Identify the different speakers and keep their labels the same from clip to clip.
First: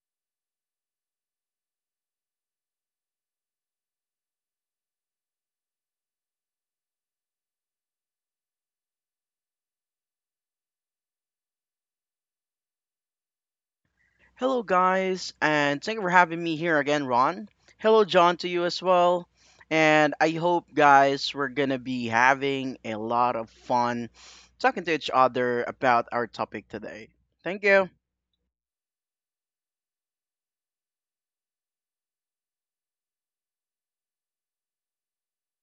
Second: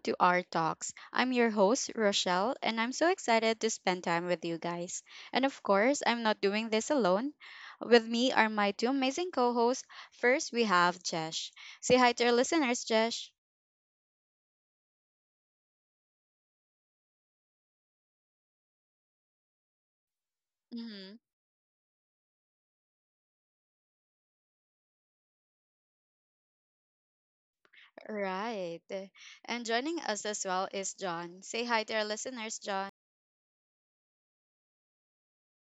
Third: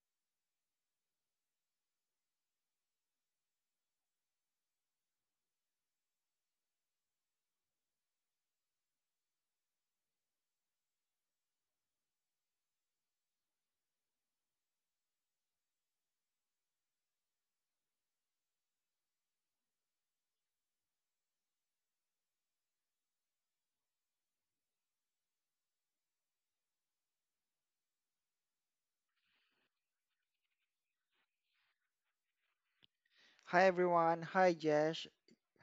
Speaker 1: to our talks. I'm your host, Rochelle, and I'm so excited to spend time with you guys. And of course, I'm not doing this alone. With me are my two amazing co hosts. First, we have Jesh. Say hi to our listeners, Jesh.
Speaker 2: Hello, guys, and thank you for having me here again, Ron. Hello, John, to you as well. And I hope,
Speaker 1: Hmm.
Speaker 2: guys, we're gonna be having a lot of fun talking to each other about our topic today. Thank you.
Speaker 1: Right. And joining us as well is John. Say hi to our listeners, John.
Speaker 3: Hi everyone. Hi Jesh.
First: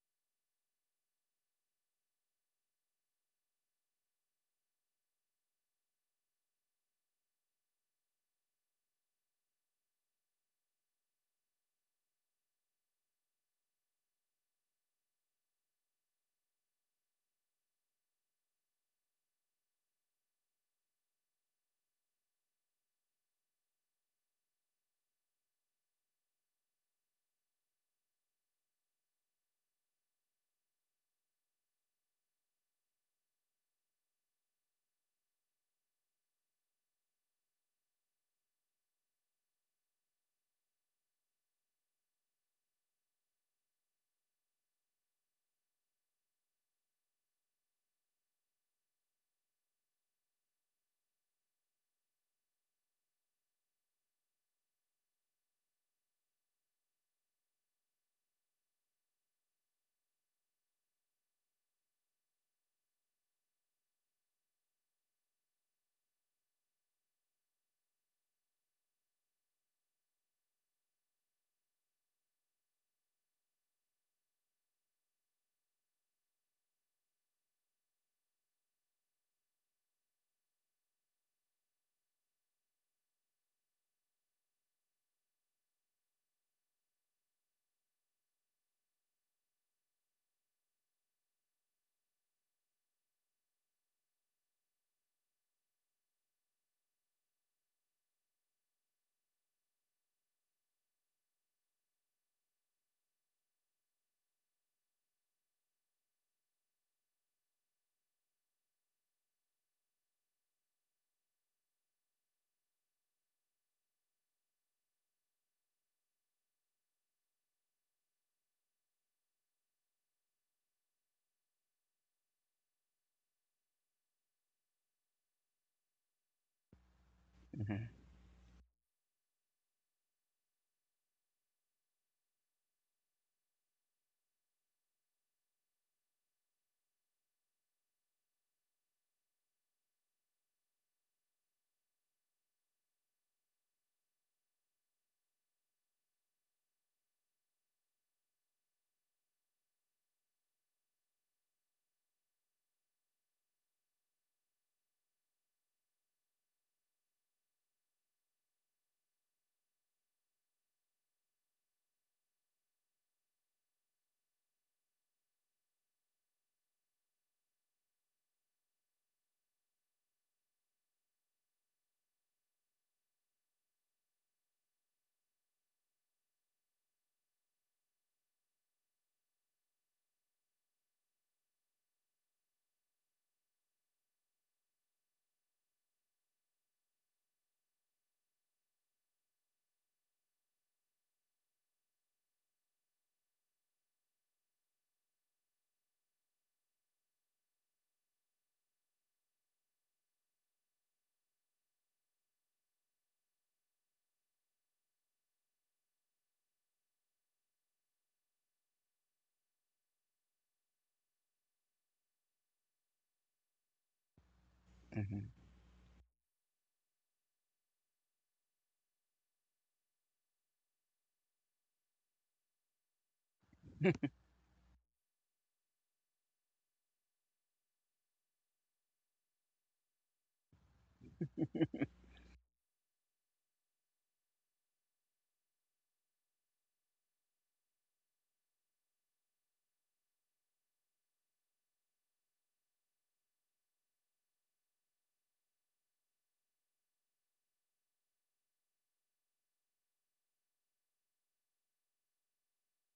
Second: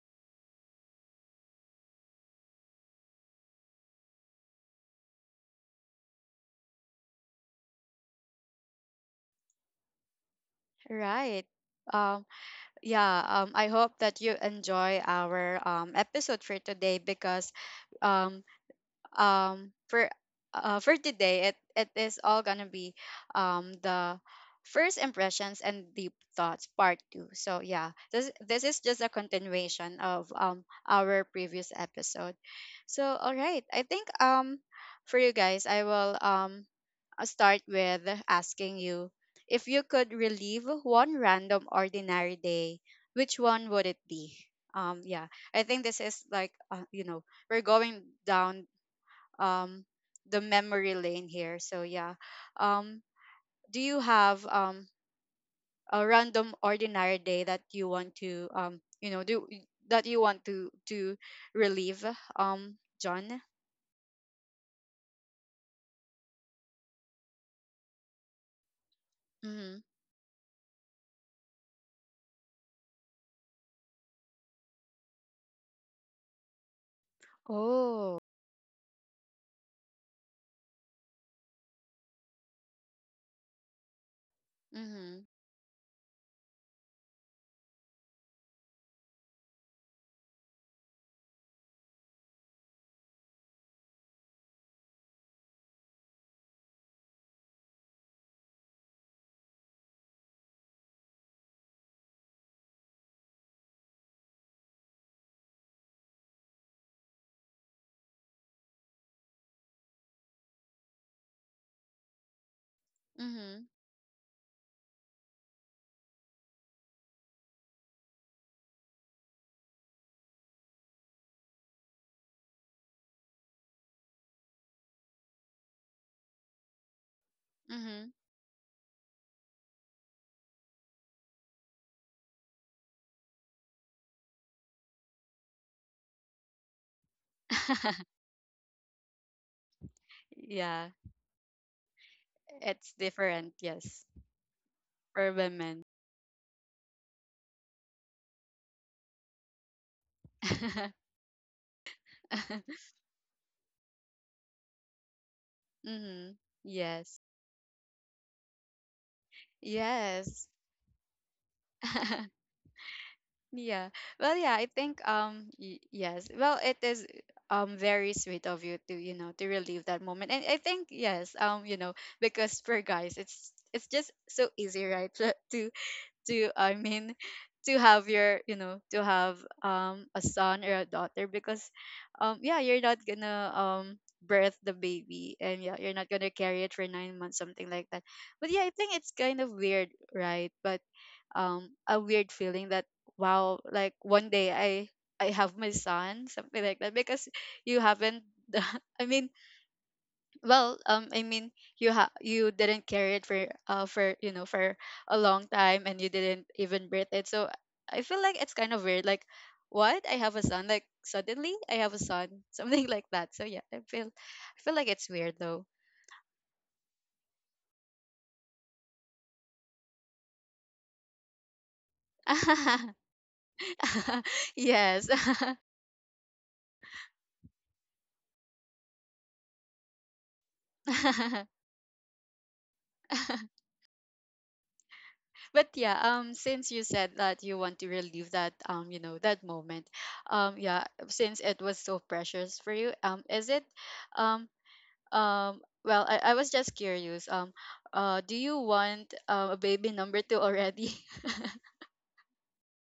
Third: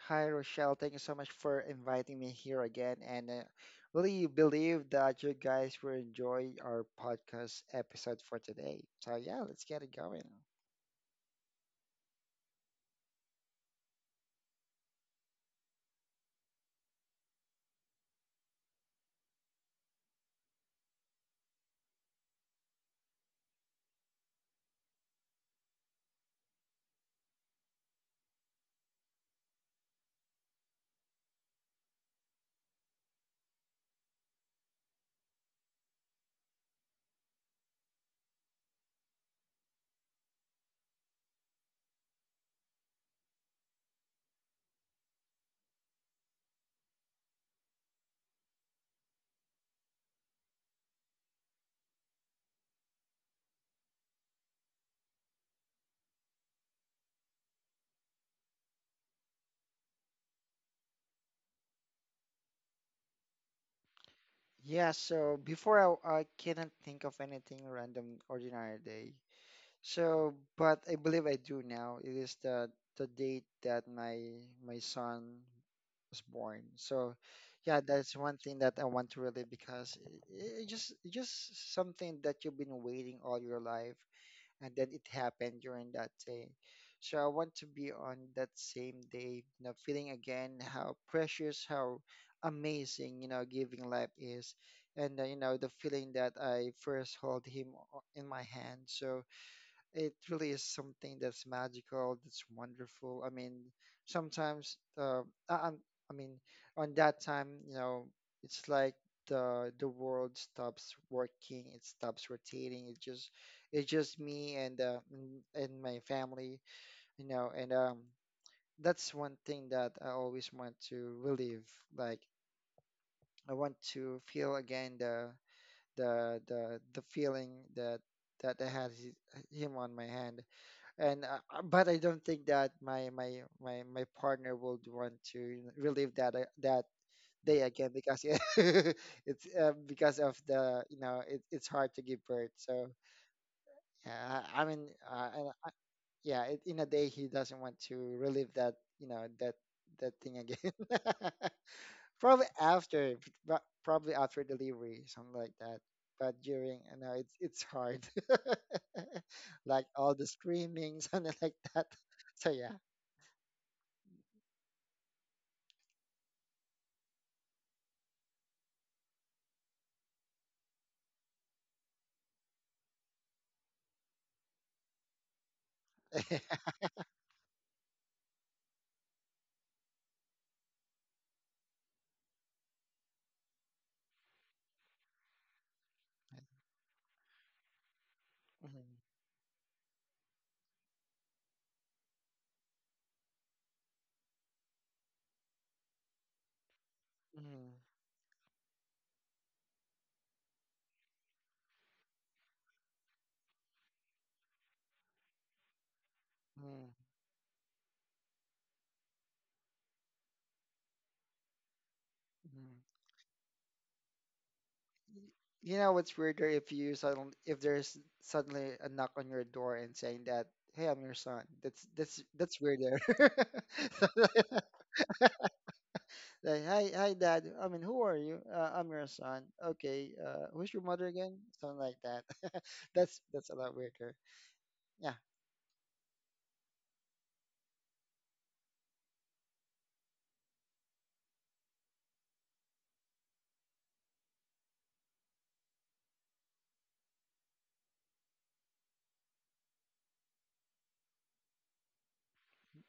Speaker 3: Hi Rochelle. Thank you so much for inviting me here again. And really believe that you guys will enjoy our podcast episode for today. So yeah, let's get it going.
Speaker 1: Right. Um, yeah, I hope that you enjoy our episode for today because um, um for for today it is all gonna be the first impressions and deep thoughts part two. So yeah, this is just a continuation of our previous episode. So all right, I think for you guys I will start with asking you, if you could relive one random ordinary day, which one would it be? Yeah, I think this is like, you know, we're going down um the memory lane here. So yeah. Um do you have a random ordinary day that you want to, you know, do, that you want to relieve, um John?
Speaker 3: Yeah. So before I cannot think of anything random ordinary day.
Speaker 1: Mhm.
Speaker 3: So, but I believe I do now. It is the date that my son was born. So, yeah, that's
Speaker 1: Oh.
Speaker 3: one thing that I want to relate because it, it just something that you've been waiting all your life, and then it
Speaker 1: Mhm.
Speaker 3: happened during that day. So I want to be on that same day, you know, feeling again how precious, how amazing, you know, giving life is, and you know the feeling that I first hold him in my hand. So it really is something that's magical, that's wonderful. I mean, sometimes I, I'm- I mean, on that time, you know, it's like the world stops working, it stops rotating. It just
Speaker 1: Mhm.
Speaker 3: it's just me and and my family, you know, and that's one thing that I always want to relive. Like I want to feel again the feeling
Speaker 2: Hmm.
Speaker 3: that
Speaker 1: Mhm.
Speaker 3: I had him on my hand and but I don't think that my partner would want to relive that day again because it it's because of the
Speaker 1: Yeah,
Speaker 3: you know it's hard to give birth. So
Speaker 1: it's different, yes,
Speaker 3: yeah, I mean,
Speaker 1: for women.
Speaker 3: yeah, it, in a day he doesn't want to relive that you know that thing again. Probably after, pro- probably after delivery, something like that.
Speaker 1: Mhm.
Speaker 3: But during, you know,
Speaker 1: Yes.
Speaker 3: it's hard, like all the
Speaker 1: Yes.
Speaker 3: screaming, something like that. So yeah.
Speaker 1: Yeah. Well, yeah, I think yes. Well, it is very sweet of you to, you know, to relive that moment. And I think yes, you know, because for guys, it's just so easy, right? To I mean, to have your, you know, to have a son or a daughter because yeah, you're not gonna birth the baby, and yeah, you're not gonna carry it for 9 months, something like that. But yeah, I think
Speaker 3: Mhm,
Speaker 1: it's kind of weird, right? But a weird feeling that, wow, like one day I have my son, something like that because
Speaker 3: mhm,
Speaker 1: you haven't. i mean I mean, you you didn't carry it for a long time, and you didn't
Speaker 3: mhm,
Speaker 1: even birth it. So I feel like it's kind of weird, like, what, I have a son? Like, suddenly I have a son,
Speaker 3: mhm.
Speaker 1: something like that. So yeah, I feel like it's
Speaker 2: Hmm.
Speaker 3: Y-
Speaker 1: weird though.
Speaker 3: You know what's weirder if you suddenly if there's suddenly a knock on your door and saying that, "Hey, I'm your son." That's weirder.
Speaker 1: Yes.
Speaker 3: Like, hi, hi, dad. I mean, who are you? I'm your son. Okay. Who's your mother again? Something like that. That's a lot weirder. Yeah.
Speaker 1: But yeah, since you said that you want to relive that, you know, that moment, yeah, since it was so precious for you, um, I was just curious, do you want a baby number two already?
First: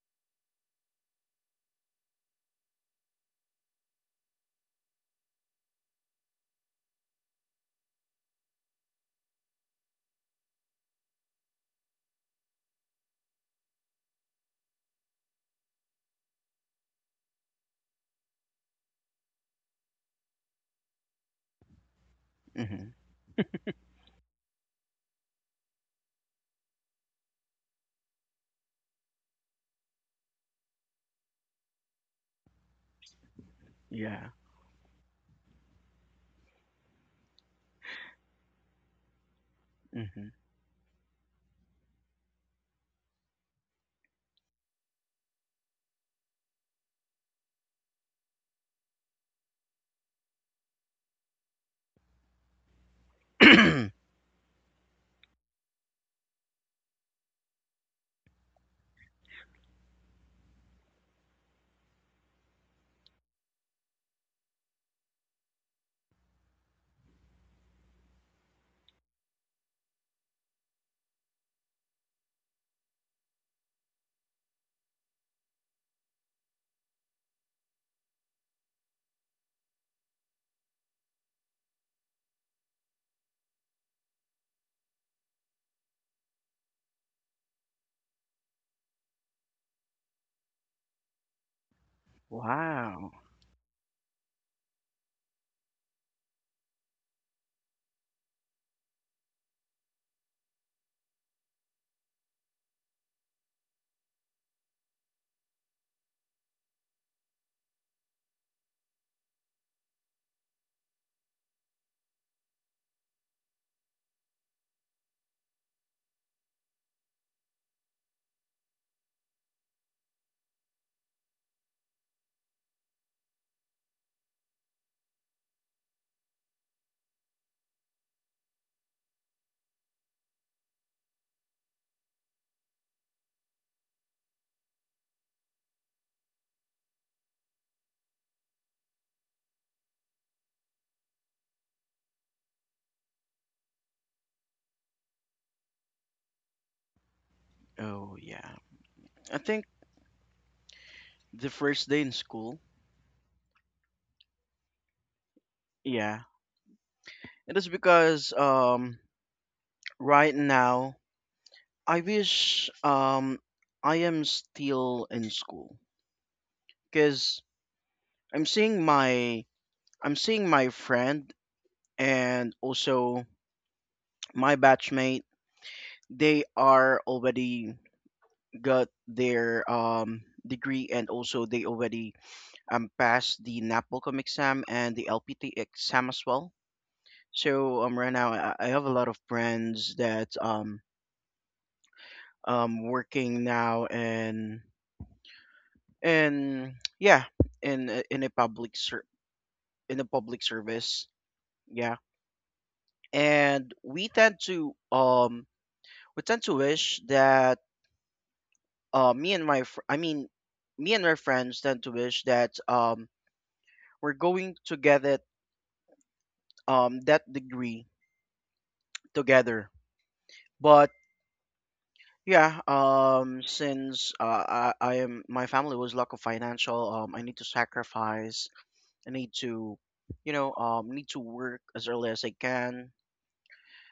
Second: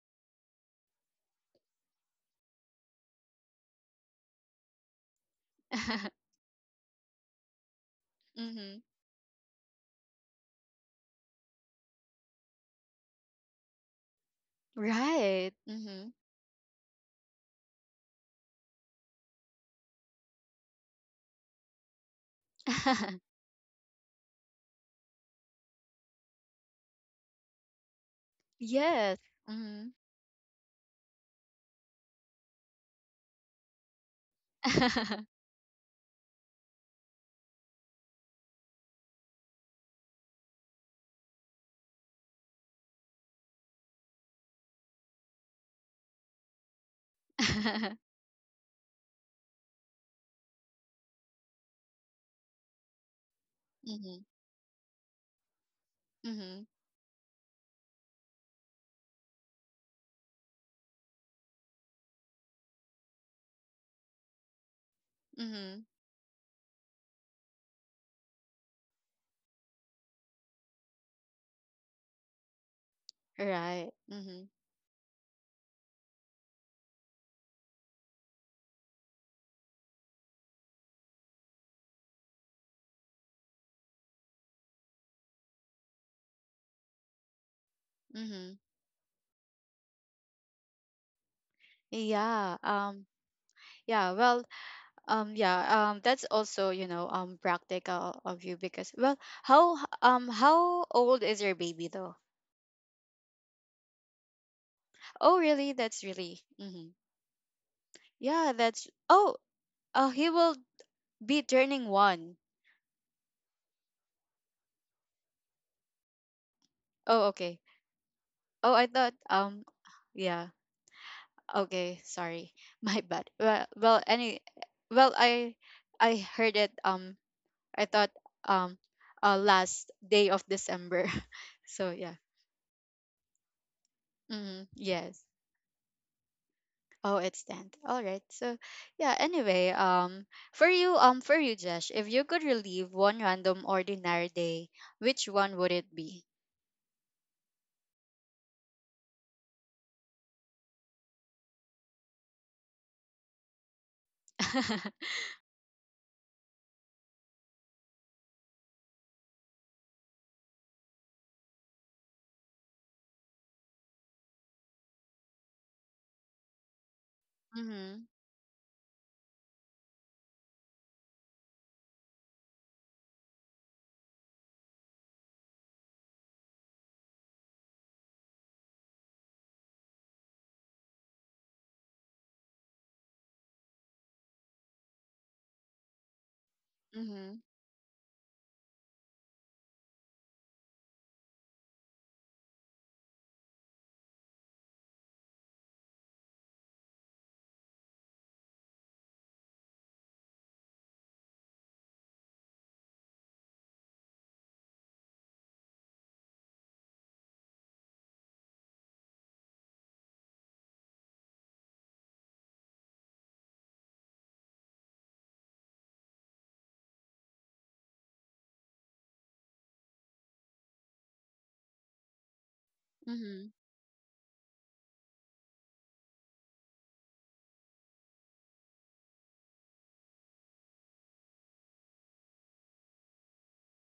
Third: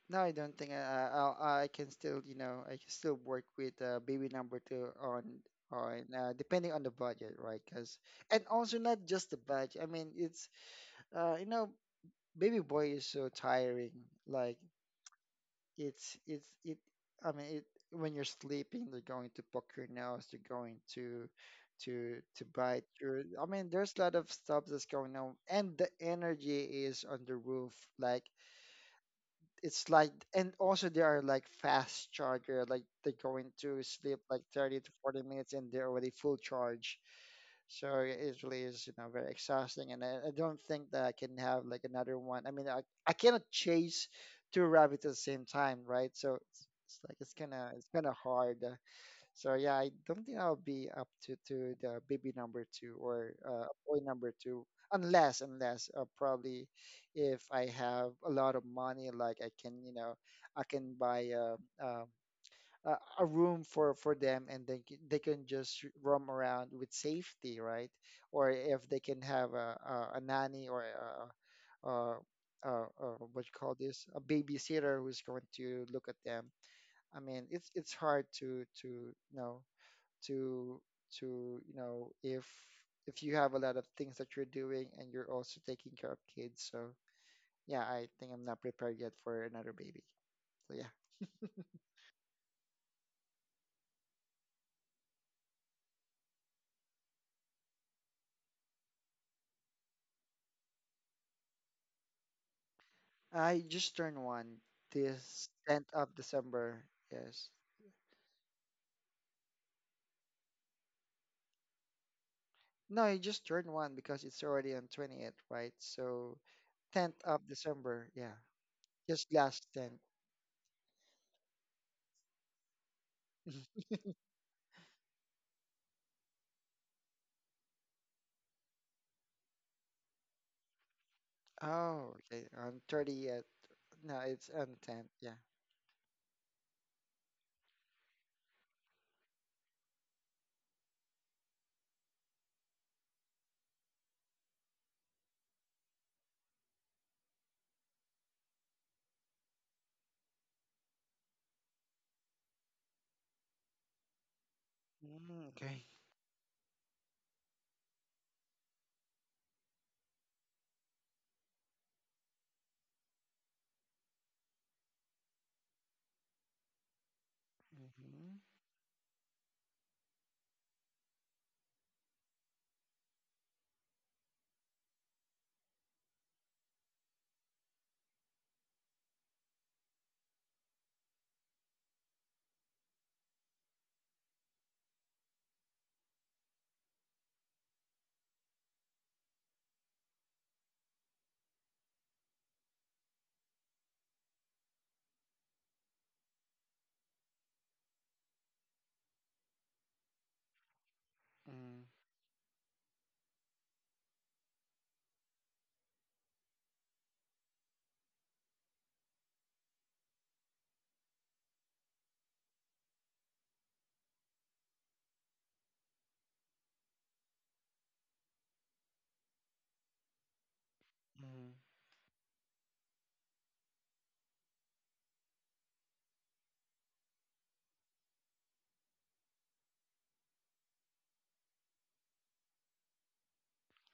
Speaker 3: No, I don't think I can still you know I can still work with baby number two on depending on the budget, right? Because and
Speaker 1: Mm-hmm.
Speaker 3: also not just the budget. I mean, it's you know baby boy is so tiring. Like
Speaker 1: Right. Mm-hmm.
Speaker 3: it's it I mean it when you're sleeping they're going to poke your nose they're going to to bite
Speaker 2: Hmm.
Speaker 3: your I mean there's a lot of stuff that's going on and the energy is on the roof like
Speaker 1: Yes. Mm-hmm.
Speaker 3: it's like and also they are like fast charger like they're going to sleep
Speaker 2: Yeah.
Speaker 3: like 30 to 40 minutes and they're already full charge so it really is, you know, very exhausting, and I don't think that I can have like another one. I mean, I cannot chase two rabbits at the same time, right? So it's like it's kind of hard. So yeah, I don't think I'll be up to the baby number two or
Speaker 2: Hmm.
Speaker 3: boy
Speaker 1: Mm-hmm.
Speaker 3: number two, unless
Speaker 1: Mm-hmm.
Speaker 3: probably if I have a lot of money, like I can, you know, I can buy a a room for them and then they can just
Speaker 1: Mm-hmm.
Speaker 3: roam around with safety right or if they can have a nanny or a, a what you call
Speaker 1: Right.
Speaker 3: this a
Speaker 1: Mm-hmm.
Speaker 3: babysitter who's going to look at them I mean it's hard to you know to to you know if you have a lot of things that you're doing and you're also taking care of kids so yeah I think I'm
Speaker 1: Mm-hmm.
Speaker 3: not prepared yet for another baby so yeah.
Speaker 1: Yeah.
Speaker 2: Wow.
Speaker 1: Yeah. Well, yeah, that's also, you know, practical of you because, well, how old is your baby though?
Speaker 3: I just turned one
Speaker 1: Oh,
Speaker 3: this
Speaker 1: really?
Speaker 3: 10th
Speaker 1: That's
Speaker 3: of
Speaker 1: really.
Speaker 3: December.
Speaker 1: Hmm
Speaker 3: Yes.
Speaker 1: Yeah, that's Oh, He will be turning 1.
Speaker 3: No, I just turned one because it's already on 28th, right? So 10th
Speaker 1: Oh,
Speaker 3: of
Speaker 1: okay.
Speaker 3: December. Yeah.
Speaker 1: Oh, I thought
Speaker 3: Just last 10th.
Speaker 1: yeah. Okay, sorry. My bad. Well, I heard it, I thought um last day of December. So
Speaker 3: Oh,
Speaker 1: yeah.
Speaker 3: okay. On 30th. No, it's
Speaker 1: Mm-hmm.
Speaker 3: on 10th.
Speaker 1: Yes.
Speaker 3: Yeah.
Speaker 1: Oh, it's Dante. All right. So, yeah, anyway, for you, Josh, if you could relive one random ordinary day, which one would it be?
Speaker 2: Oh, yeah. I think the first day in school.
Speaker 3: Mm, okay.
Speaker 2: Yeah. It is because right now I wish I am still in school, because
Speaker 1: Mhm.
Speaker 3: Mm-hmm.
Speaker 2: I'm seeing my I'm seeing my friend and also my batchmate. They are already got their degree, and also they already passed the NAPOLCOM exam and the LPT exam as well.
Speaker 1: Mhm.
Speaker 2: So right now I have a lot of friends that working now, and yeah, in a- in a public ser- in a public service.
Speaker 3: Mm,
Speaker 2: Yeah. And we tend to wish that me and my fr- I mean, me and my friends tend to wish that we're going to get it, that degree, together. But
Speaker 3: mm,
Speaker 2: yeah,
Speaker 1: Mhm.
Speaker 2: since I am my family was lack of financial, I need to sacrifice. I need to work as early as I can.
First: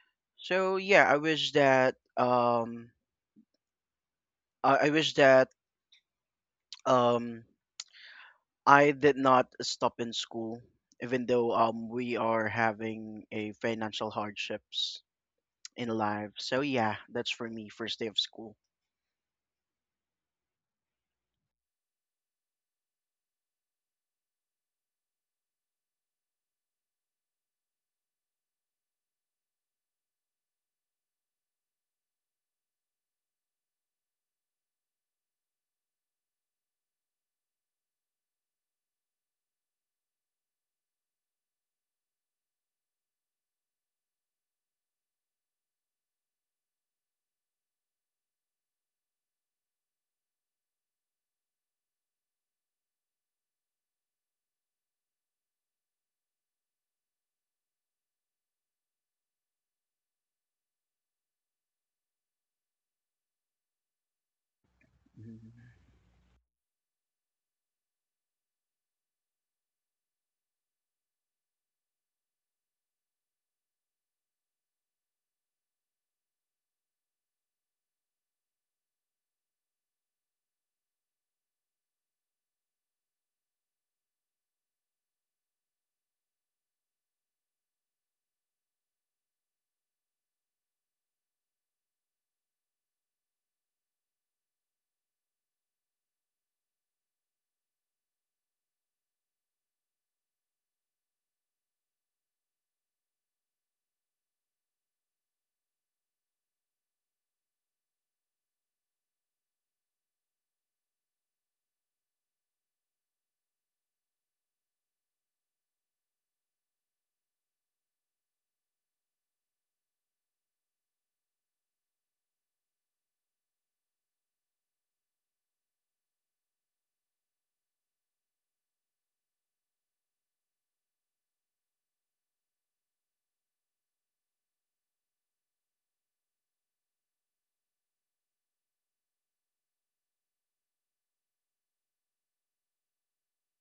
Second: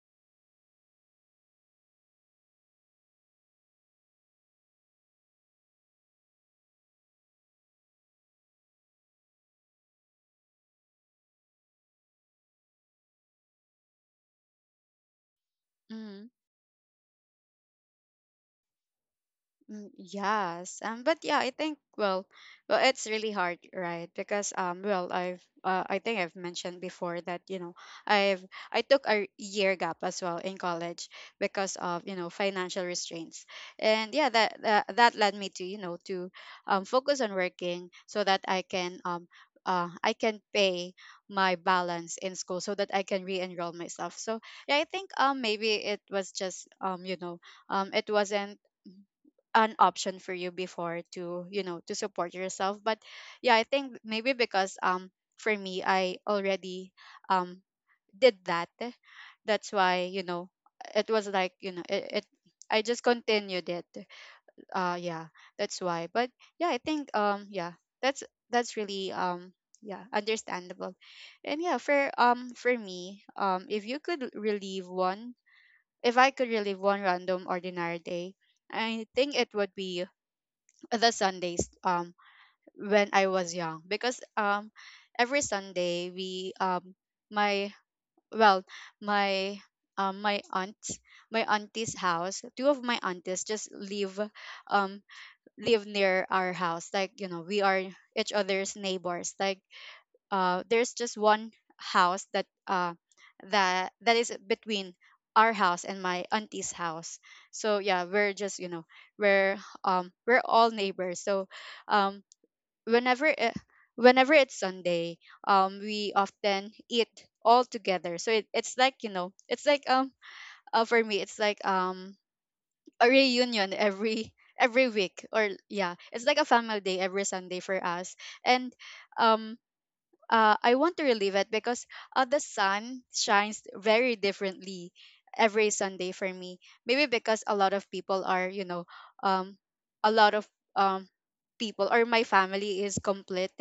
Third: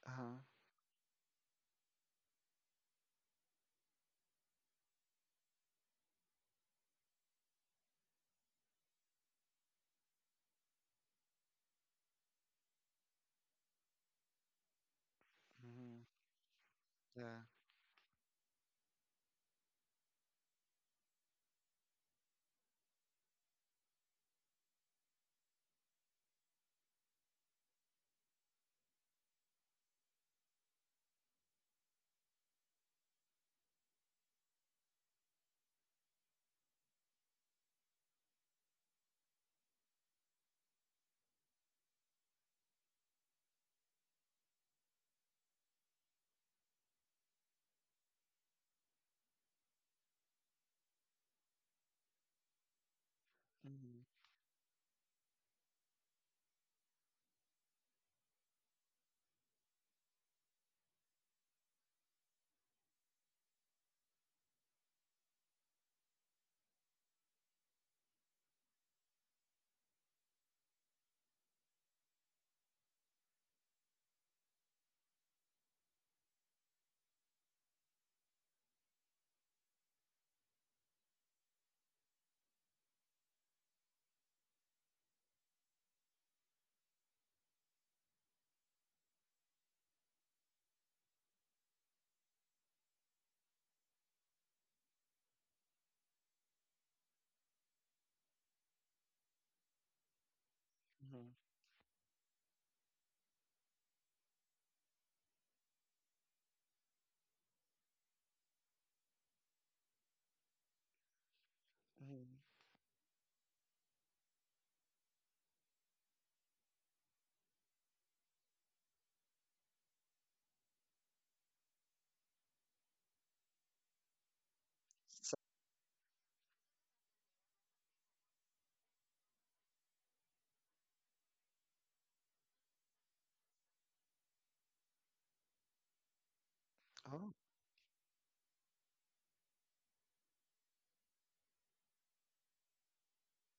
Speaker 3: uh-huh.
Speaker 2: So yeah, I wish that I, I wish that um I did not stop in school, even though we are having a financial hardships in
Speaker 3: Mm,
Speaker 1: Mhm.
Speaker 2: life. So yeah, that's
Speaker 3: yeah.
Speaker 2: for me first day of school.
Speaker 1: Mm. Yes, but yeah, I think, well, it's really hard, right? Because well, I think I've mentioned before that, you know, I've I took a year gap as well in college because of, you know, financial restraints, and yeah, that led me to, you know, to focus on working so that I can pay my balance in school so that I can re-enroll myself. So yeah, I think maybe it was just you know, it wasn't an option for you before to, you know, to support yourself. But yeah, I think
Speaker 3: Mm,
Speaker 1: maybe because for me I already um did that, that's why, you know, it was like, you know, it I just continued it. Yeah, that's why. But yeah, I think yeah, that's that's really, yeah, understandable. And yeah, for me, if you could relieve one- if I could relieve one random ordinary day, I think it would be the Sundays when I was young because every Sunday we- my well my um my aunt my auntie's house- two of my aunties just live, um live near our house, like, you know, we are each other's neighbors. Like, there's just
Speaker 3: mm,
Speaker 1: one house that- that is between our house and my auntie's house. So yeah, we're just, you know, we're we're all neighbors. So um
Speaker 3: mm.
Speaker 1: whenever it, whenever it's Sunday, we often eat all together. So it's like, you know, it's like, for me, it's like, a reunion every- every week,
Speaker 3: So,
Speaker 1: or yeah, it's like a family day every Sunday for us. And um, I want to relive it because the sun shines very differently every Sunday for me. Maybe
Speaker 3: oh.
Speaker 1: because a lot of people are, you know, um, a lot of um, people, or my family is complete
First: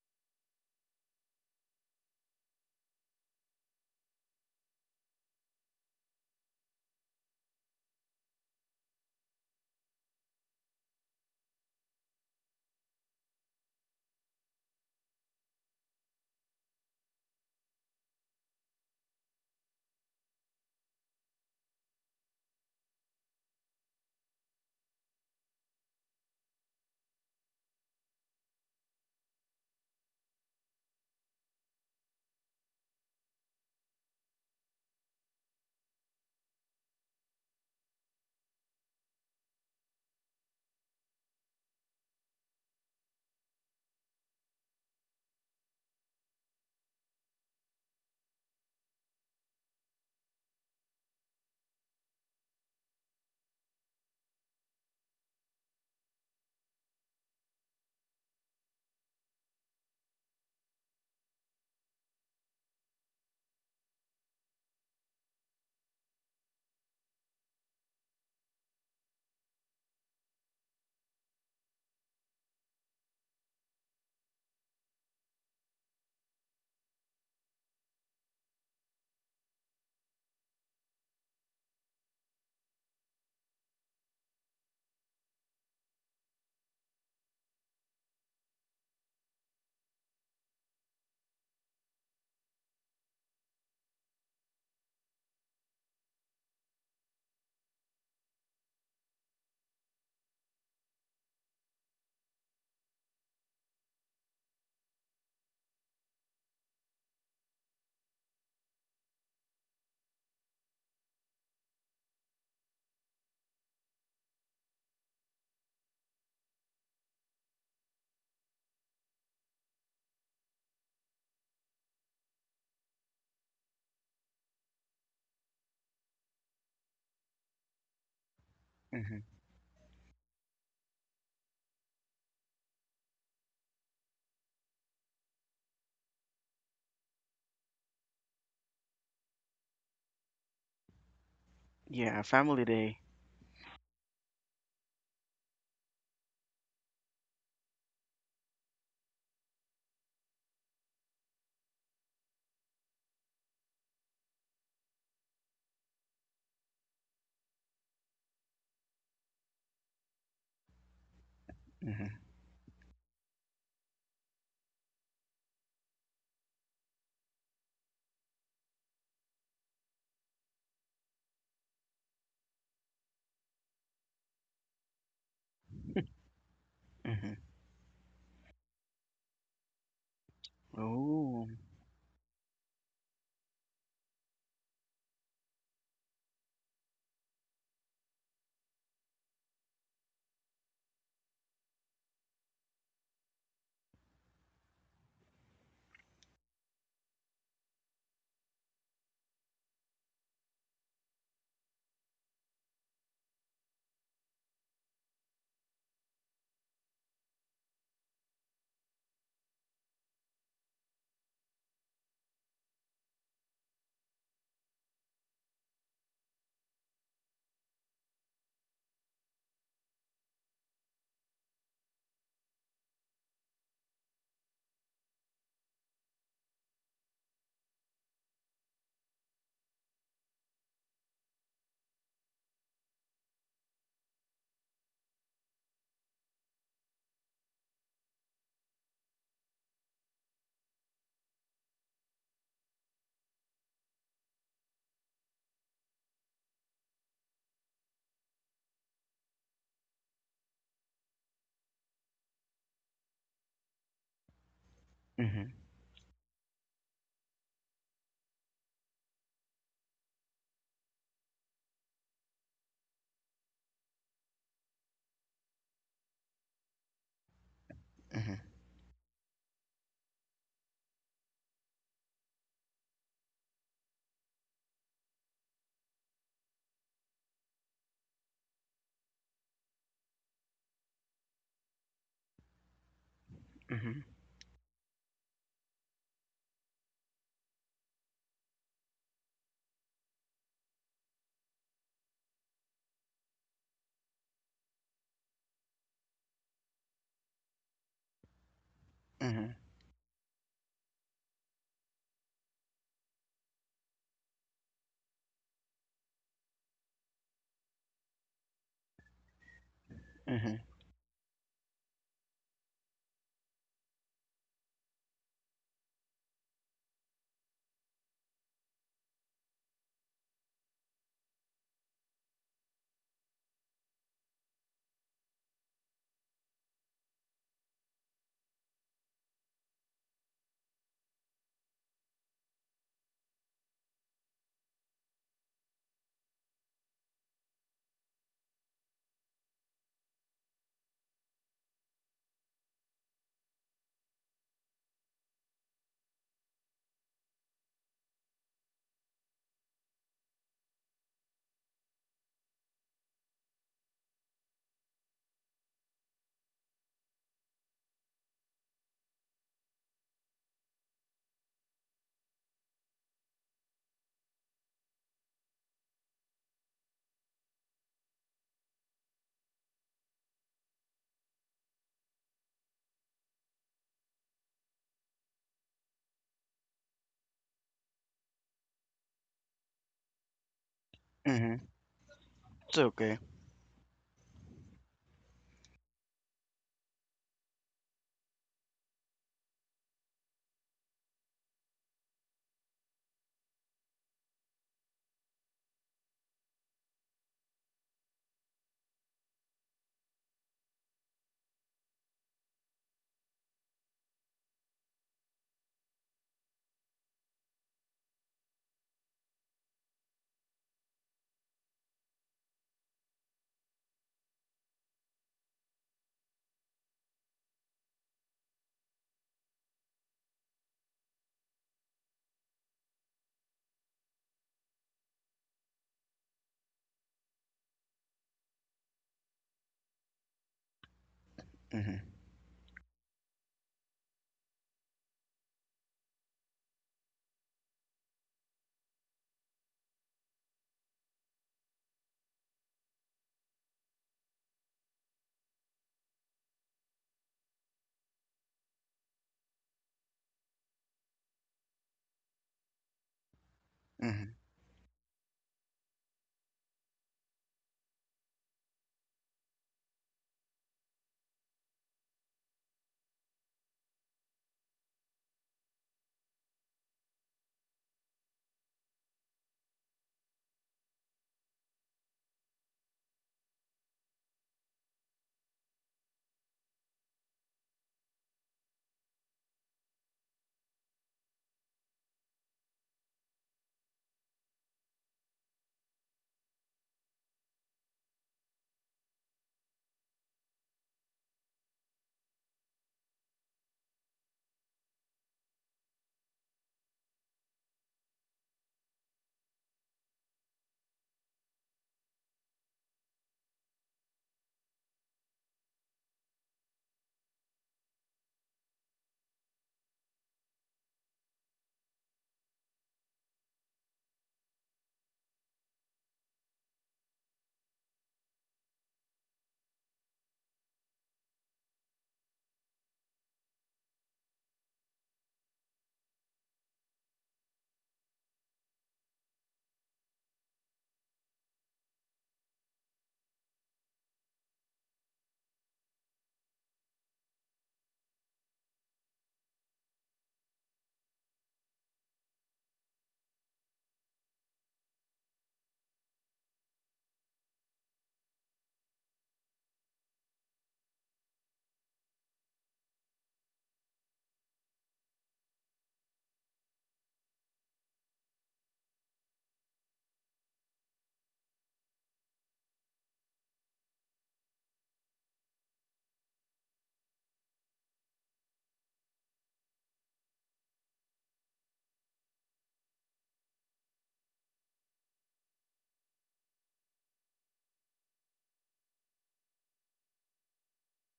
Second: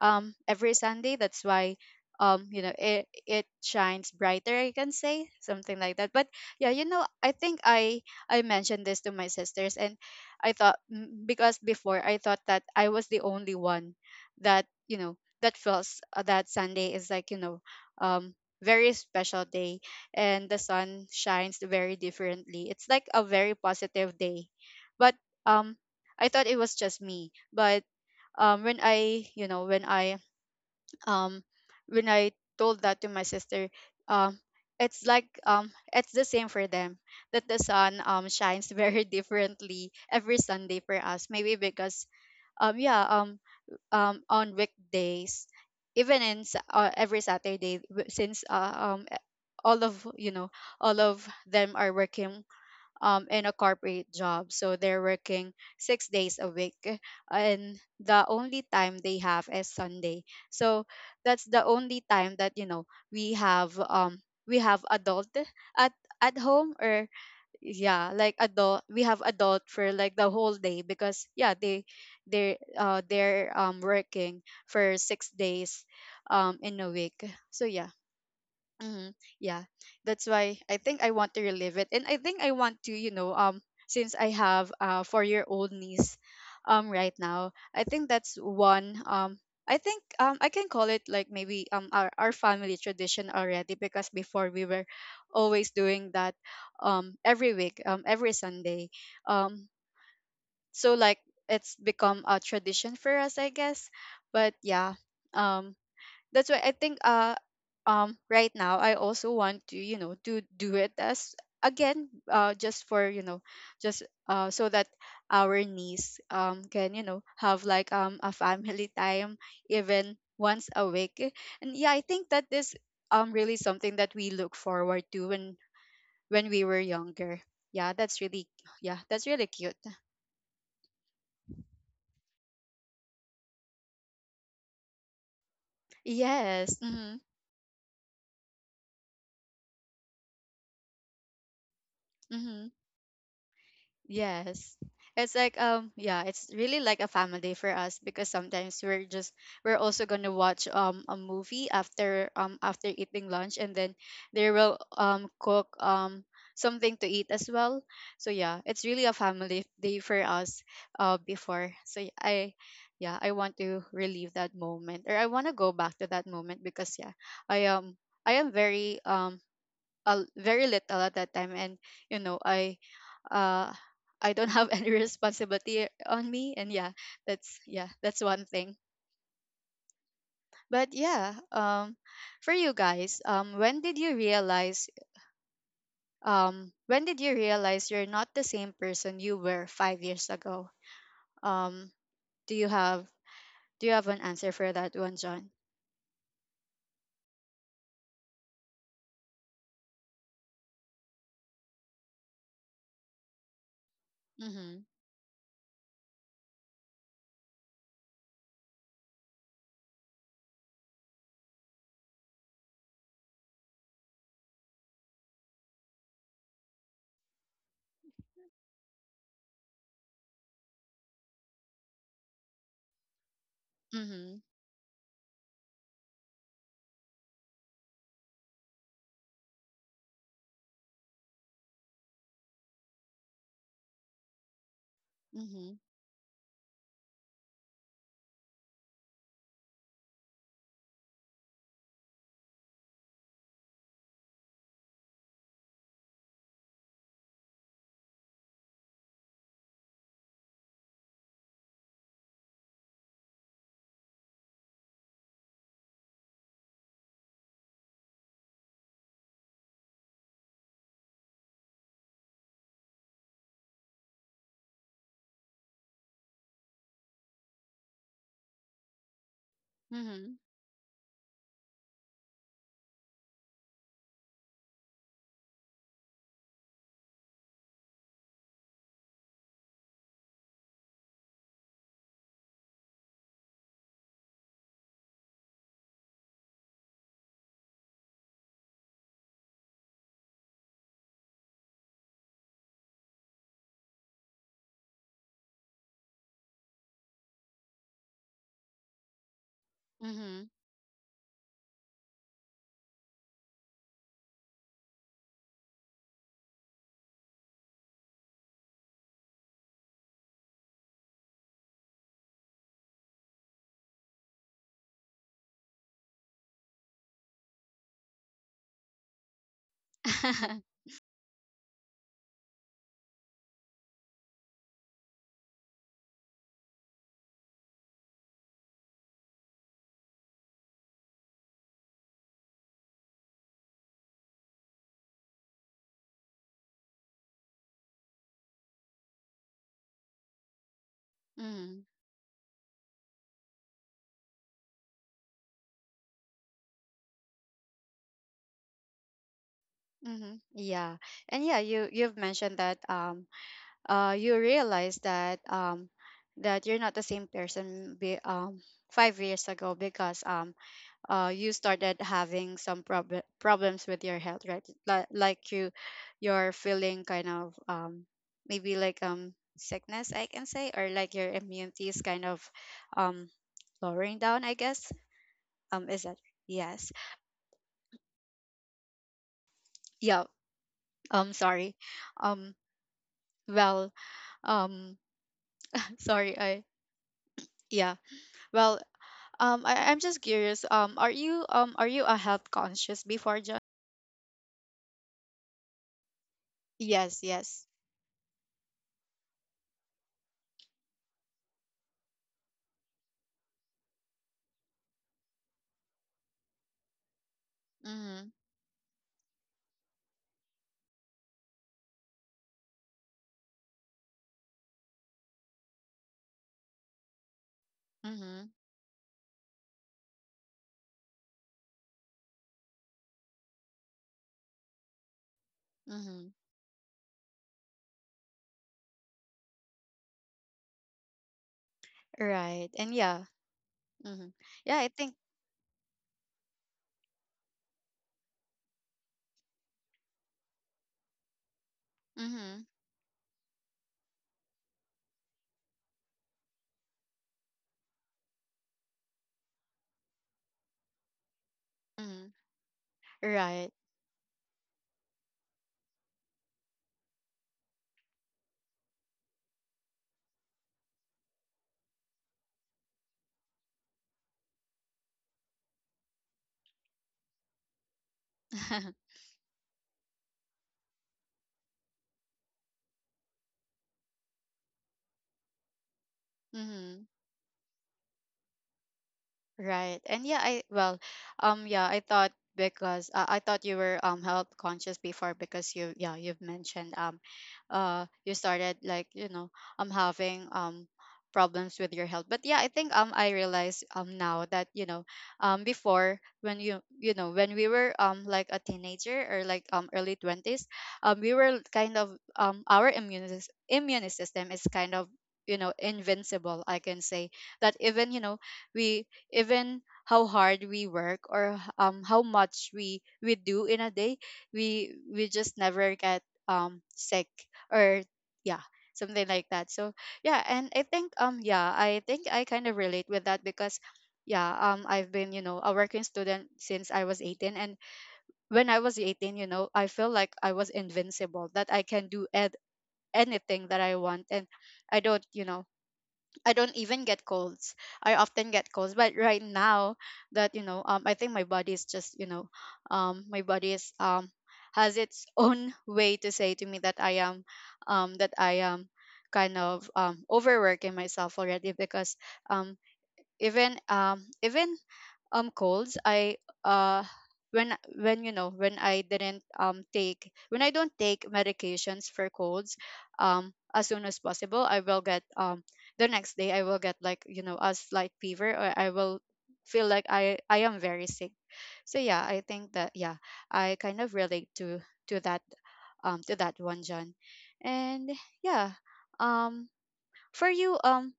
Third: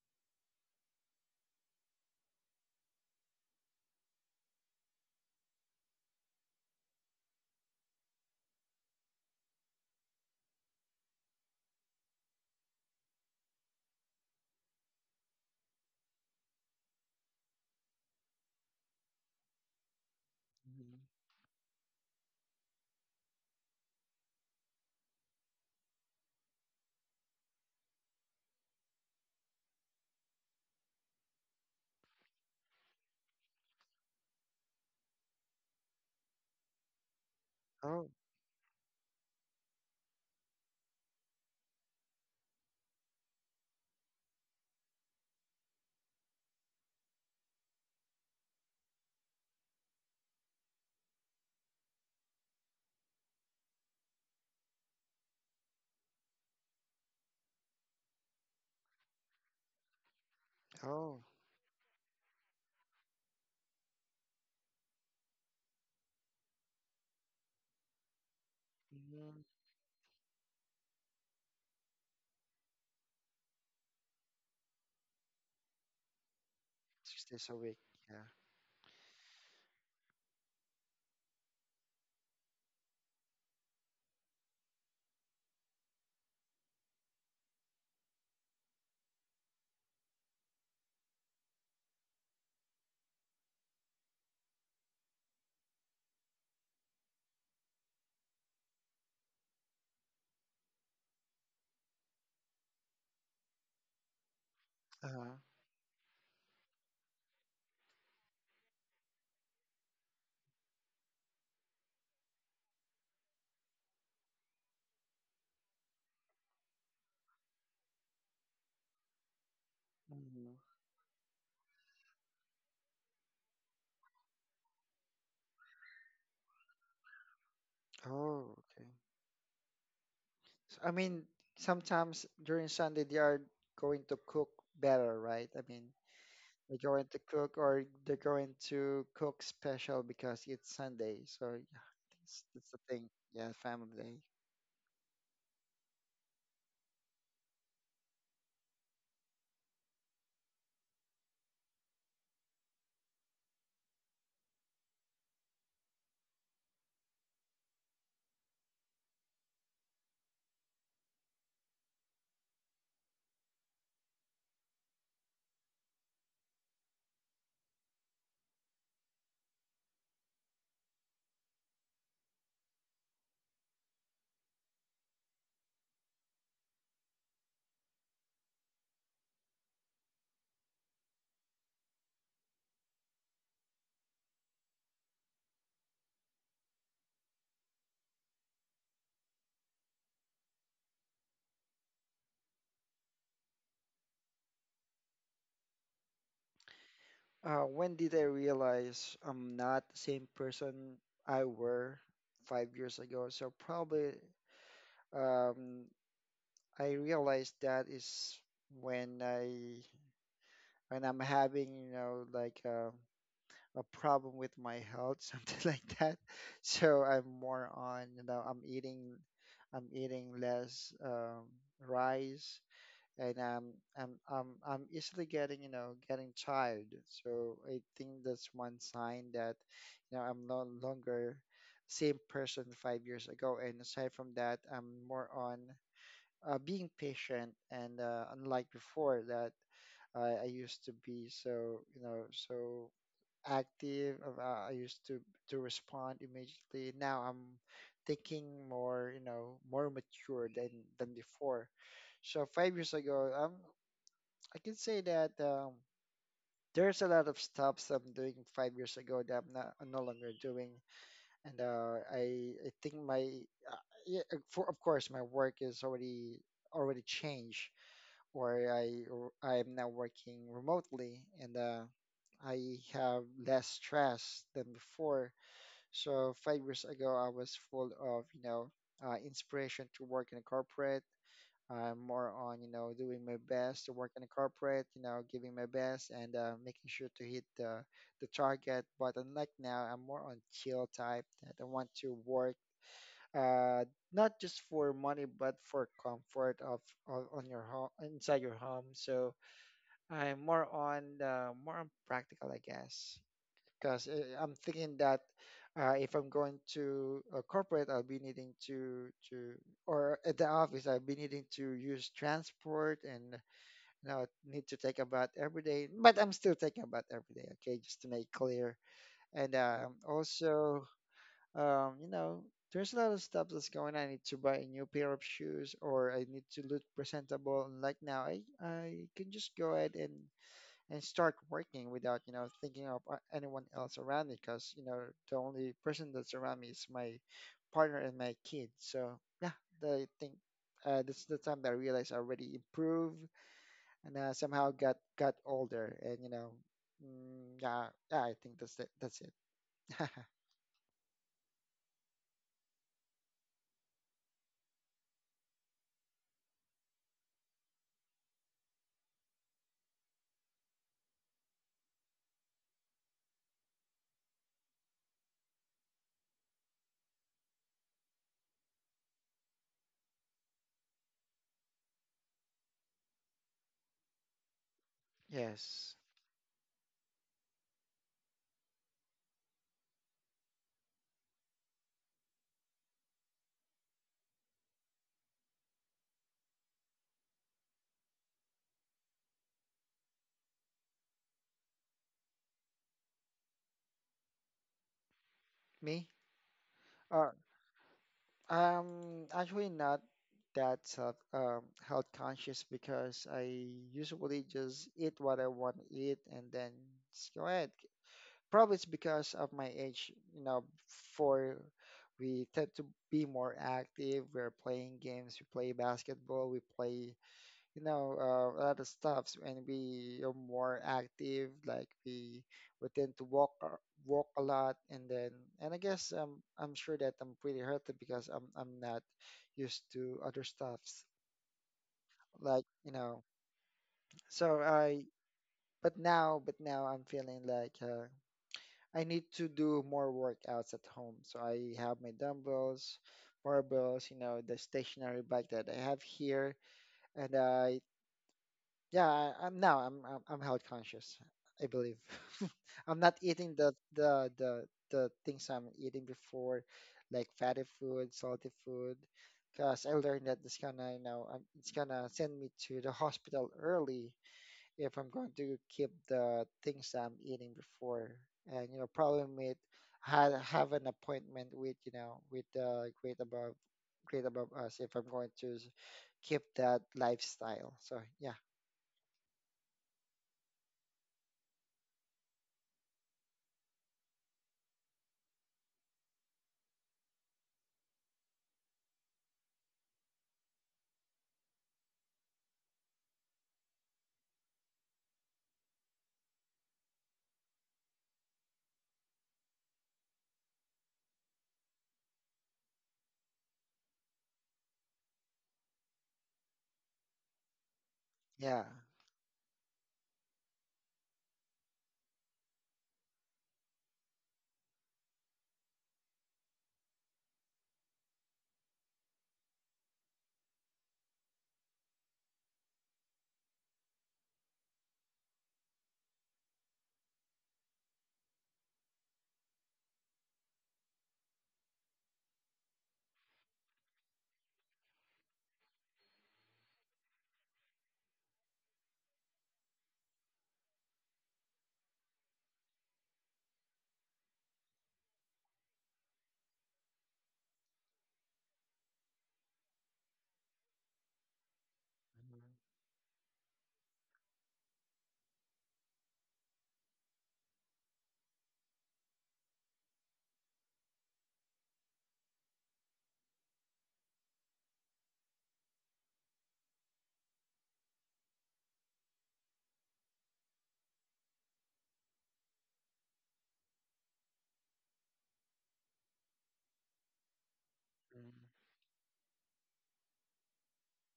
Speaker 1: every Sunday. That's why, you know, it shines brighter, I can say, something like that. But yeah, you know, I think I mentioned this to my sisters. And I thought, because before I thought that I was the only one that, you know, that feels, that Sunday is like, you know, um, very special day, and the
Speaker 3: Mm,
Speaker 1: sun shines very differently. It's like a very positive day. But um, I thought it was just me. But when I, you know, um, when I told that to my sister, um, it's like, it's the same for them, that the sun
Speaker 3: oh.
Speaker 1: shines very differently every Sunday for us. Maybe because um yeah um on weekdays, even in every Saturday, since all of, you know, all of them are working in a corporate job, so they're working 6 days a week, and the only time they have is Sunday. So
Speaker 3: Oh.
Speaker 1: that's the only time that, you know, we have um we have adult at at home, or yeah, like, adult, we have
Speaker 3: Mm,
Speaker 1: adult for like the whole day because yeah, they're working for 6 days in a week,
Speaker 3: 6 days a
Speaker 1: so
Speaker 3: week.
Speaker 1: yeah.
Speaker 3: Yeah.
Speaker 1: Mm-hmm. Yeah, that's why I think I want to relive it. And I think I want to, you know, since I have a 4-year-old niece, right now, I think that's one. I think, I can call it like maybe our family tradition already because before we were always doing that, every week, every Sunday, um, so like, it's become a tradition for us, I guess. But yeah,
Speaker 3: Uh-huh.
Speaker 1: um that's why I think, right now, I also want to, you know, to do it as- again, just for, you know, just, so that our niece can, you know, have like a family time even
Speaker 3: Mm.
Speaker 1: once a week, and yeah, I think that is really something that we look forward to when we were younger. Yeah, that's really-
Speaker 3: Oh, okay.
Speaker 1: yeah, that's
Speaker 2: Mm-hmm.
Speaker 1: really cute.
Speaker 3: I mean, sometimes during Sunday they are going to cook better, right? I mean,
Speaker 1: Yes.
Speaker 3: they're going
Speaker 1: Mm-hmm.
Speaker 3: to cook or they're going to cook special because it's Sunday. So yeah,
Speaker 2: Yeah,
Speaker 3: that's,
Speaker 2: family
Speaker 1: Mm-hmm.
Speaker 3: that's the
Speaker 2: day.
Speaker 3: thing. Yeah, family day.
Speaker 1: Yes. It's like, yeah, it's really like a family day for us because sometimes we're also gonna watch a movie after after eating lunch, and then they will cook something to eat as well. So yeah, it's really a family day for us before. So
Speaker 2: Mm-hmm.
Speaker 1: y- I Yeah, I want to relive that moment, or I want to go back to that moment because yeah, I am very very little at that time, and you know, uh I don't have any responsibility on me. And yeah,
Speaker 2: Mm-hmm.
Speaker 1: that's yeah, that's one thing. But yeah,
Speaker 2: Oh.
Speaker 1: for you guys, when did you realize you're not the same person you were 5 years ago? um do you have do you have an answer for that one, John?
Speaker 3: When did I realize I'm not the same person I were 5 years ago? So probably
Speaker 1: Mhm.
Speaker 3: um, I realized that is when I when I'm having you know like. A problem with my health, something like that. So I'm more on, you know, I'm eating less rice, and
Speaker 1: Mhm.
Speaker 3: I'm easily getting, you know, getting tired. So I think that's one sign that, you know, I'm no longer same person 5 years ago. And aside from that, I'm more on
Speaker 1: Mhm.
Speaker 3: being patient, and unlike before that. I used to be so, you know, so active. I used to respond immediately. Now I'm thinking more, you know, more mature than before. So 5 years ago, I can say that
Speaker 2: Mm-hmm.
Speaker 3: there's a lot of stuff I'm doing 5 years ago that I'm no longer doing, and uh, I think my uh, yeah, for of course my work is already changed
Speaker 2: Mm-hmm.
Speaker 3: where I'm now
Speaker 1: Mhm.
Speaker 3: working remotely and I have less stress than before. So 5 years ago, I was full of you know inspiration to work in a corporate. I'm more on you know doing my best to
Speaker 2: Mm-hmm.
Speaker 3: work in a corporate, you know giving my best and making sure to hit the target. But unlike now, I'm more on chill type that I want to work. Uh, not just for money but for comfort of on your home inside your home so
Speaker 2: Mm-hmm.
Speaker 3: I'm
Speaker 1: Mhm.
Speaker 3: more on the more on practical, I guess, because I'm thinking that if I'm going to a corporate, I'll be needing to or at the
Speaker 2: Mm-hmm.
Speaker 3: office, I'll be needing to use transport and you know need to take a bath every day. But I'm still taking a bath every day, okay, just to make clear. And also, you know, there's a lot of stuff that's going on. I need to buy a new pair of shoes, or I need to look presentable. And like now, I can just go ahead and start working without you know thinking of anyone else around me because you know the only person that's around me is my partner and my kid so yeah I think this is the time that I
Speaker 1: Mhm.
Speaker 3: realized I already improved and somehow got older and you know mm, yeah, yeah I think that's it.
Speaker 1: Mhm. Yeah. And yeah, you've mentioned that, you realize that, that you're not the same person 5 years ago because, you started having some problems with your health, right? Like, you're feeling kind of, maybe like sickness, I can say, or like your immunity is kind of, um, lowering down, I guess.
Speaker 3: Yes.
Speaker 1: Is that- yes? Yeah.
Speaker 2: Mm-hmm.
Speaker 1: Sorry. Um,
Speaker 2: It's okay.
Speaker 1: well, um, sorry. I Yeah. Well, I'm just curious. Are you are you a health conscious before, John?
Speaker 3: Me?
Speaker 1: Yes,
Speaker 3: Uh,
Speaker 1: yes.
Speaker 3: Actually not that self, health conscious because I usually just eat what I want to eat and then just go ahead.
Speaker 1: Mm-hmm.
Speaker 3: Probably it's because of my age, you know, for we tend to be more active. We're playing games, we play basketball, we play you know,
Speaker 1: Mm-hmm.
Speaker 3: a lot of stuffs when we are more active, like we tend to walk walk a lot, and then and I guess
Speaker 1: Mm-hmm.
Speaker 3: I'm sure that I'm pretty healthy because I'm not used to other stuffs
Speaker 2: Mm-hmm.
Speaker 1: Right.
Speaker 3: like
Speaker 1: And
Speaker 3: you
Speaker 1: yeah.
Speaker 3: know.
Speaker 1: Mm-hmm.
Speaker 3: So
Speaker 1: Yeah, I
Speaker 3: I
Speaker 1: think.
Speaker 3: but now I'm feeling like I need to do more workouts at home. So I have my
Speaker 1: Mm-hmm.
Speaker 3: dumbbells, barbells, you know, the stationary bike that I have here and I. Yeah, I'm now I'm health conscious, I believe.
Speaker 1: Mm-hmm.
Speaker 3: I'm not eating
Speaker 1: Right.
Speaker 3: the the
Speaker 2: Mm-hmm.
Speaker 3: the the things I'm eating before, like fatty food, salty food, because I learned that it's gonna you know it's gonna send me to the hospital early if I'm going to keep the things I'm eating before, and you know probably meet have an appointment with you know with the great above us if I'm going to keep that
Speaker 1: Mm-hmm.
Speaker 3: lifestyle. So yeah,
Speaker 1: Right. And yeah, I well, yeah, I thought because I thought you were health conscious before because you've mentioned you started having problems with your health. But yeah, I realize now that before when when we were like a teenager or like early 20s, we were kind of our immune system is kind of invincible, I can say that.
Speaker 3: yeah.
Speaker 1: We Even how hard we work or how much we do in a day, we just never get sick or yeah, something like that. So yeah, and I think I kind of relate with that because yeah, I've been, you know, a working student since I was 18, and when I was 18, you know, I feel like I was invincible, that I can anything that I want. And i don't you know I don't even get colds. I often get colds, but right now I think my body is just, my body is has its own way to say to me that that I am kind of overworking myself already. Because
Speaker 3: Mhm,
Speaker 1: um even colds, I uh when you know when I didn't take when I don't take medications for colds as soon as possible, I will get the next day I will get like, you know, a slight fever, or I will feel like I am very sick. So yeah, I think that yeah, I kind of relate to that, to that one, John. And
Speaker 3: mhm,
Speaker 1: yeah, um for you um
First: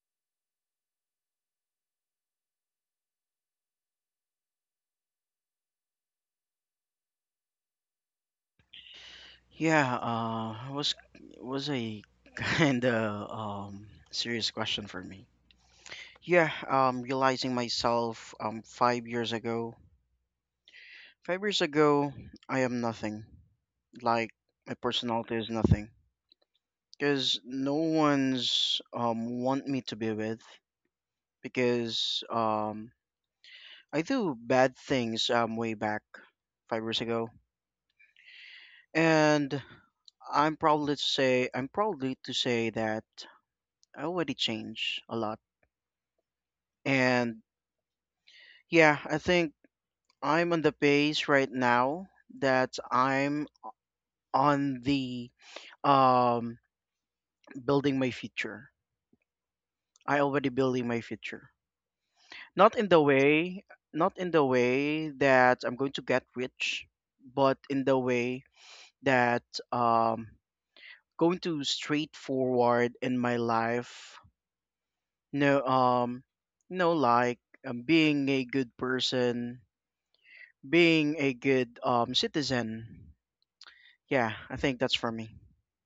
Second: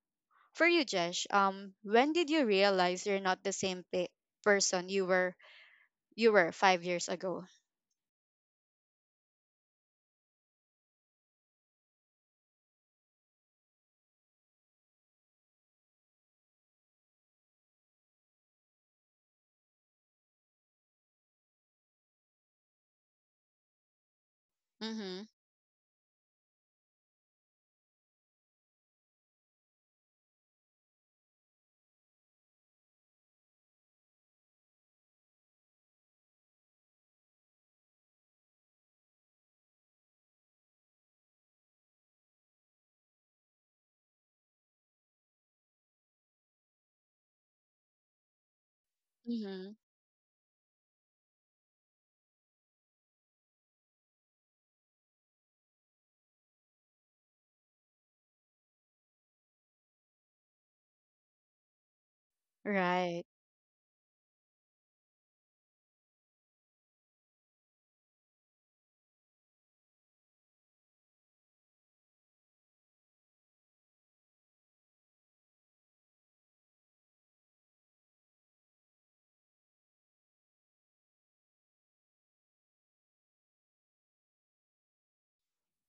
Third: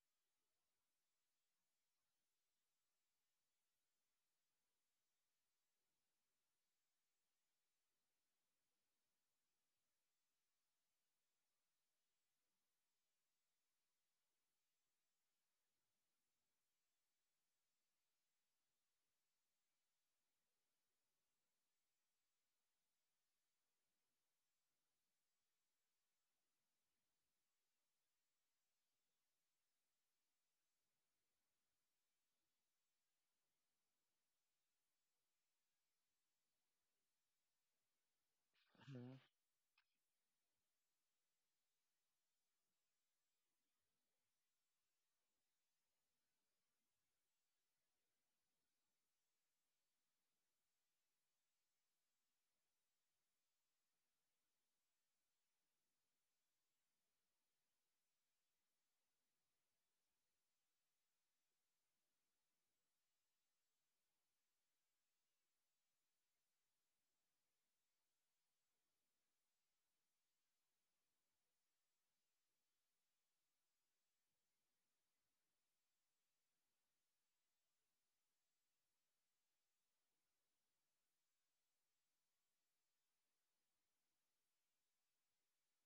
Speaker 1: for you, Jesh, when did you realize you're not the person you were 5 years ago?
Speaker 2: Yeah. It was a kind of serious question for me. Yeah. Realizing myself 5 years ago. 5 years ago, I am nothing. Like, my
Speaker 1: Mm-hmm.
Speaker 2: personality is nothing, because no one's want me to be with. Because I do bad things, way back 5 years ago,
Speaker 3: mhm,
Speaker 2: and I'm proudly to say that I already changed a lot. And yeah, I think
Speaker 1: Mm-hmm.
Speaker 2: I'm on the pace right now, that I'm on the um building my future I already building my future. Not in the
Speaker 1: Right.
Speaker 2: way, not in the way that I'm going to get rich, but in the way that um going to straightforward in my life. No, no, like, being a good person, being a good citizen. Yeah, I think that's for me.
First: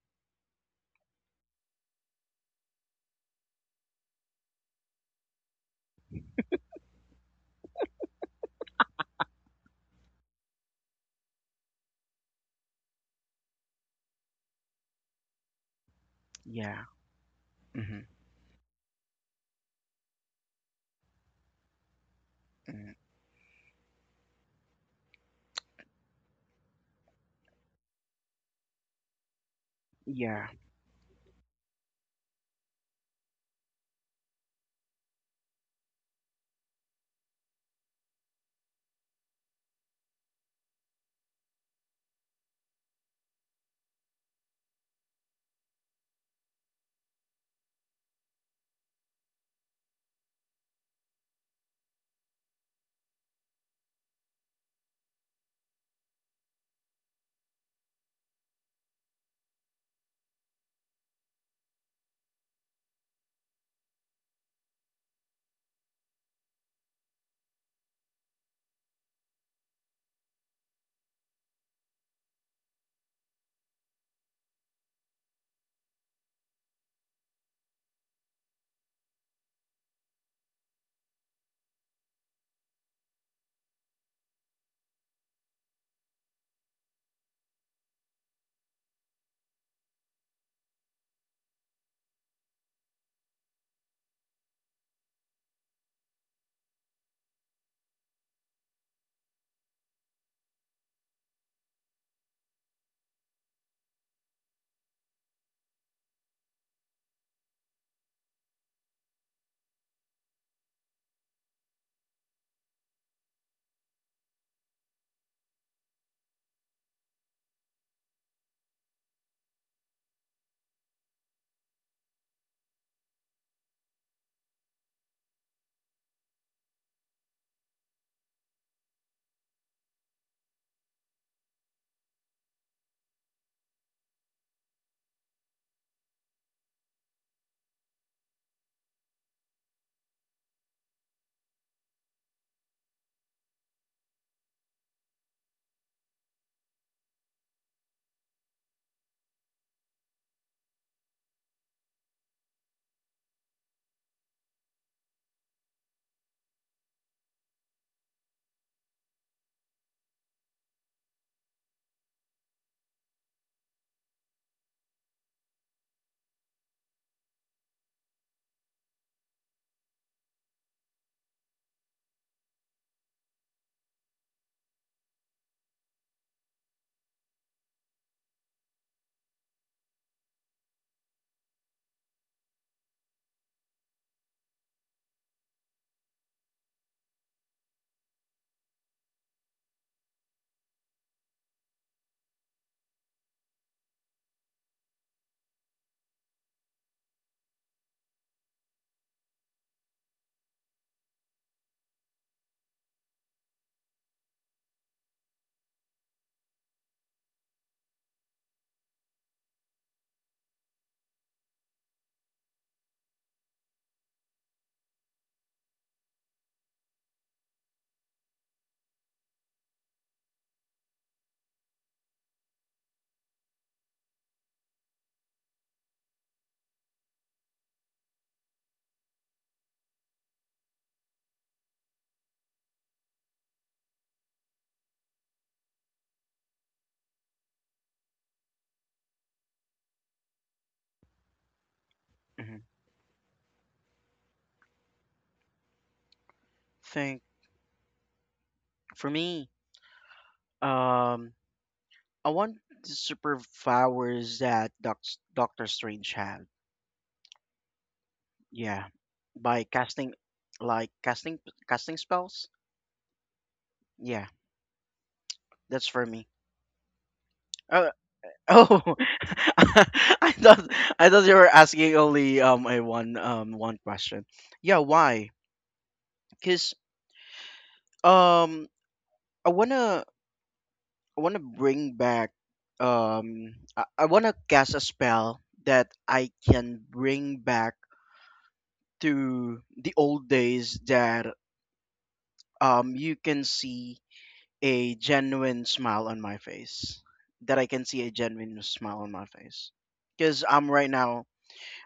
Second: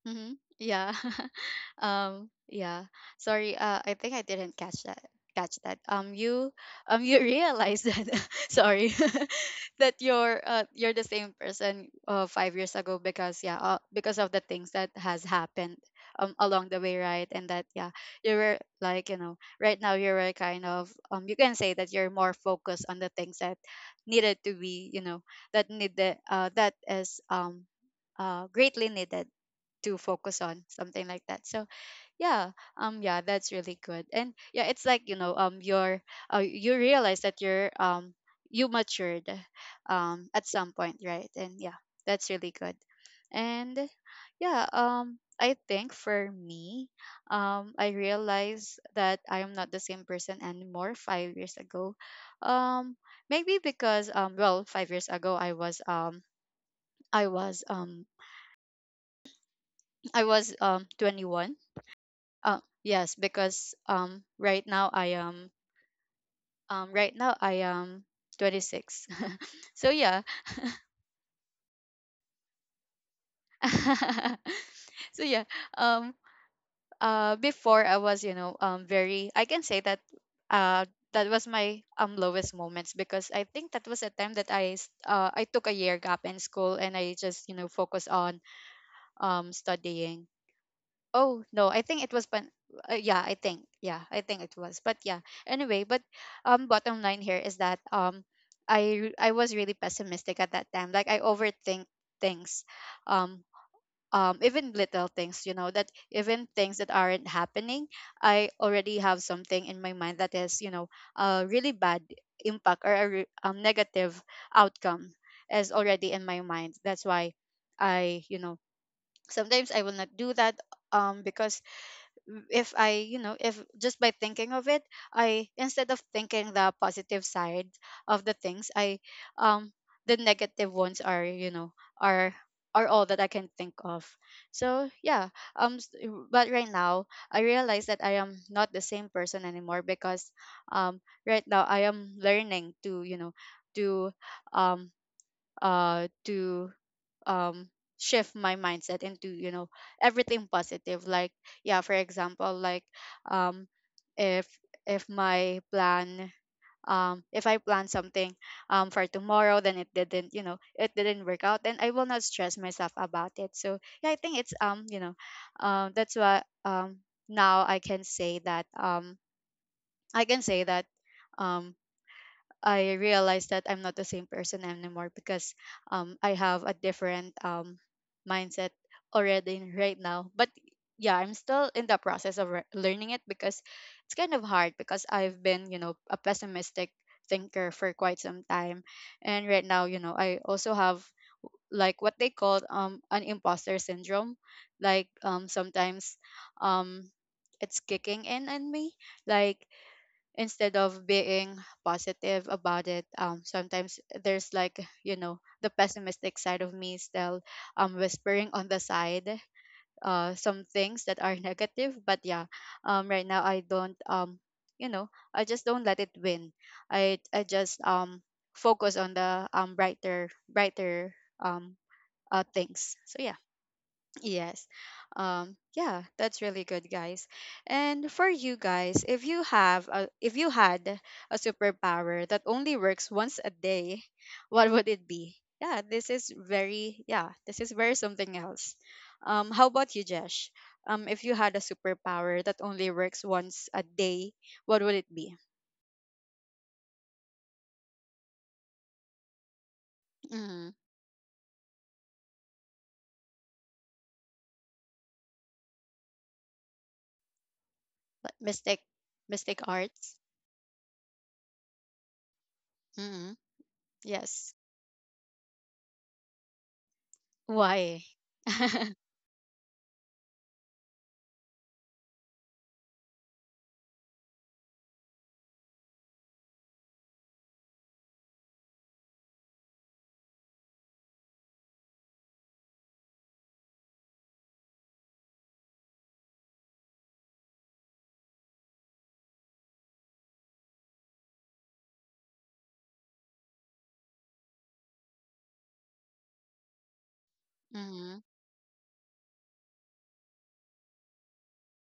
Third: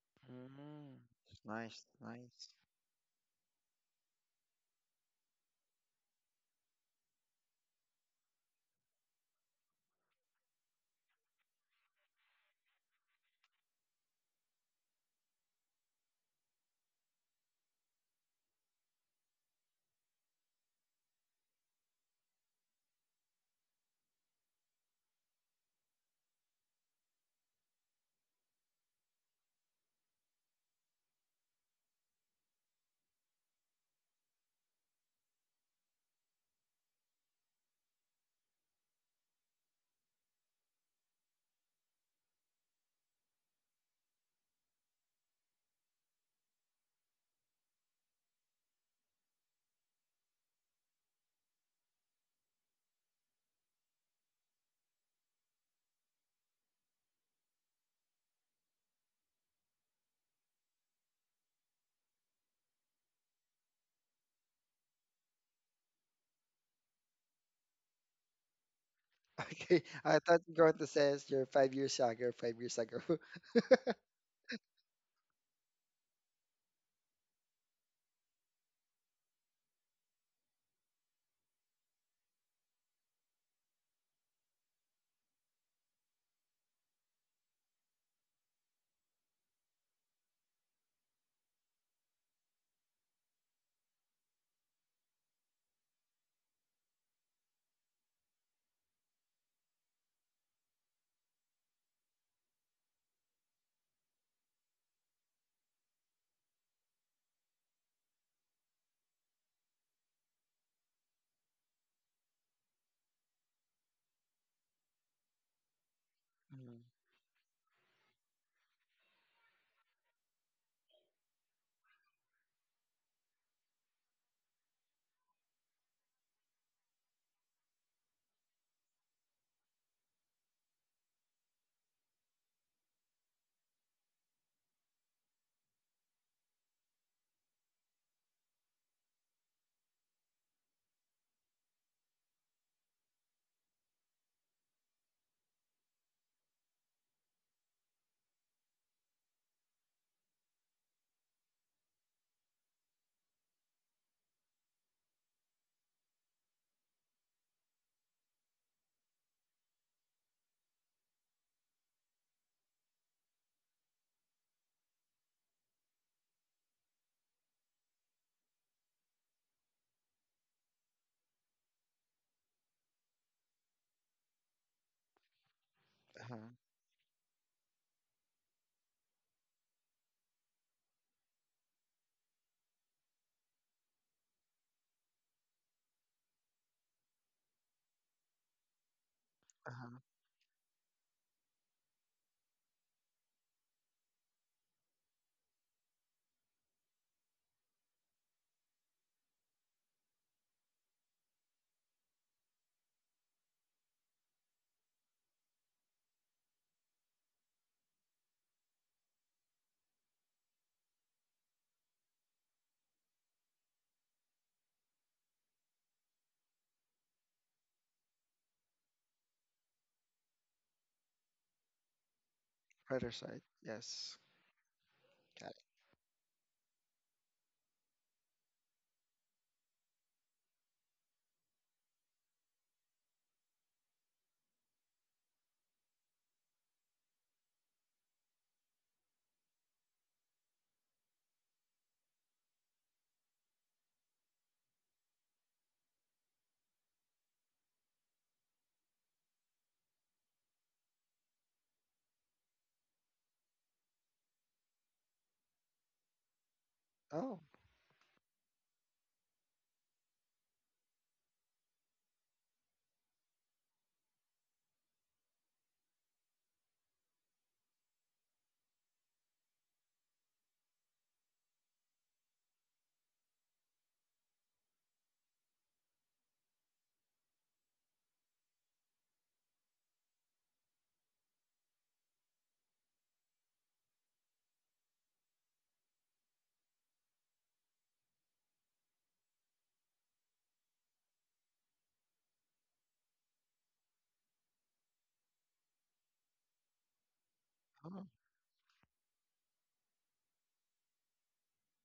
Speaker 1: Mhm. Yeah.
Speaker 3: mhm. Nice, nice.
Speaker 1: Yeah. Sorry. I think I didn't catch that. Catch that. You realize that, sorry, that you're, you're the same person 5 years ago. Because yeah, because of the things that has happened along the
Speaker 2: Yeah.
Speaker 1: way, right? And that yeah,
Speaker 2: Hmm.
Speaker 1: you were, like, you know, right now you were kind of, you can say that you're more focused on the things that needed to be, you know, that need the, that is greatly needed to focus
Speaker 2: Yeah.
Speaker 1: on, something like that. So yeah, yeah that's really good. And yeah, it's like, you know, you're you realize that you matured at some point, right? And yeah, that's really good. And yeah, I think for me, I realized that I am not the same person anymore 5 years ago. um Maybe because, well, 5 years ago I was I was I was 21. Yes, because right now I am, right now I am 26.
Speaker 3: Okay,
Speaker 1: So
Speaker 3: I
Speaker 1: yeah.
Speaker 3: thought you were going to say you're 5 years younger, 5 years ago.
Speaker 1: So yeah, um before I was, you know, very, I can say that, uh that was my lowest moments, because I think that was a time that I took a year gap in school and I just, you know, focus on studying. Oh no, I think it was pan. I think it was. But yeah, anyway, but bottom line here is that, I I was really pessimistic at that time. Like, I overthink things, um, even little things. You know, that even things that aren't happening, I already have something in my mind that is, you know, a really bad impact, or a negative outcome is already in my mind.
Speaker 3: Mhm,
Speaker 1: That's why I you know sometimes I will not do that, because if I, you know, if just by thinking of it, I, instead of thinking the positive side of the things, I, um the negative ones are, you know, are are all that I can think of. So yeah, um, s- but right now I realize that I am not the same person anymore, because um right now I am learning to, you know, to um to um shift my mindset into, you know, everything positive. Like, yeah, for example, like, um if if my plan, if I plan something for tomorrow, then it didn't, you know, it didn't work out, then I will not stress myself about it. So yeah, I think it's, um, you know, that's why, now I can say that, um I realized that I'm not the same person anymore, because I
Speaker 3: uh-huh,
Speaker 1: have a different mindset already right now. But yeah, I'm still in the process of learning it, because it's kind of hard, because I've been, you know, a pessimistic thinker for quite some time. And right now,
Speaker 3: uh-huh.
Speaker 1: you know, I also have like what they call an imposter syndrome. Like, sometimes, um it's kicking in on me. Like, instead of being positive about it, sometimes there's, like, you know, the pessimistic side of me still whispering on the side some things that are negative. But yeah, right now I don't you know I just don't let it win. I just focus on the brighter, brighter um things.
Speaker 3: Other
Speaker 1: So yeah,
Speaker 3: side, yes.
Speaker 1: yes.
Speaker 3: Got it.
Speaker 1: Yeah, that's really good, guys. And for you guys, if you had a superpower that only works once a day, what would it be? Yeah, this is very, yeah, this is very something else. How about you, Jesh? If you had a superpower
Speaker 2: Hmm.
Speaker 1: that only works once a day, what would it be?
Speaker 2: Think for me.
Speaker 1: Mm,
Speaker 2: Um. I want the superpowers that Doctor Strange had.
Speaker 3: Oh,
Speaker 1: but mystic
Speaker 2: Yeah, by
Speaker 1: mystic
Speaker 2: casting,
Speaker 1: arts?
Speaker 2: like, casting spells.
Speaker 1: Mm,
Speaker 2: Yeah,
Speaker 1: yes.
Speaker 2: that's for me. Uh,
Speaker 1: Why?
Speaker 2: oh, I thought I thought you were asking only a one question. Yeah, why? Cause um I wanna I wanna bring back I wanna cast a spell that I can bring back to the old days, that you can see a genuine smile on my face. That I can see
Speaker 3: oh,
Speaker 2: a
Speaker 1: Mm-hmm.
Speaker 2: genuine smile on my face. Because I'm right now,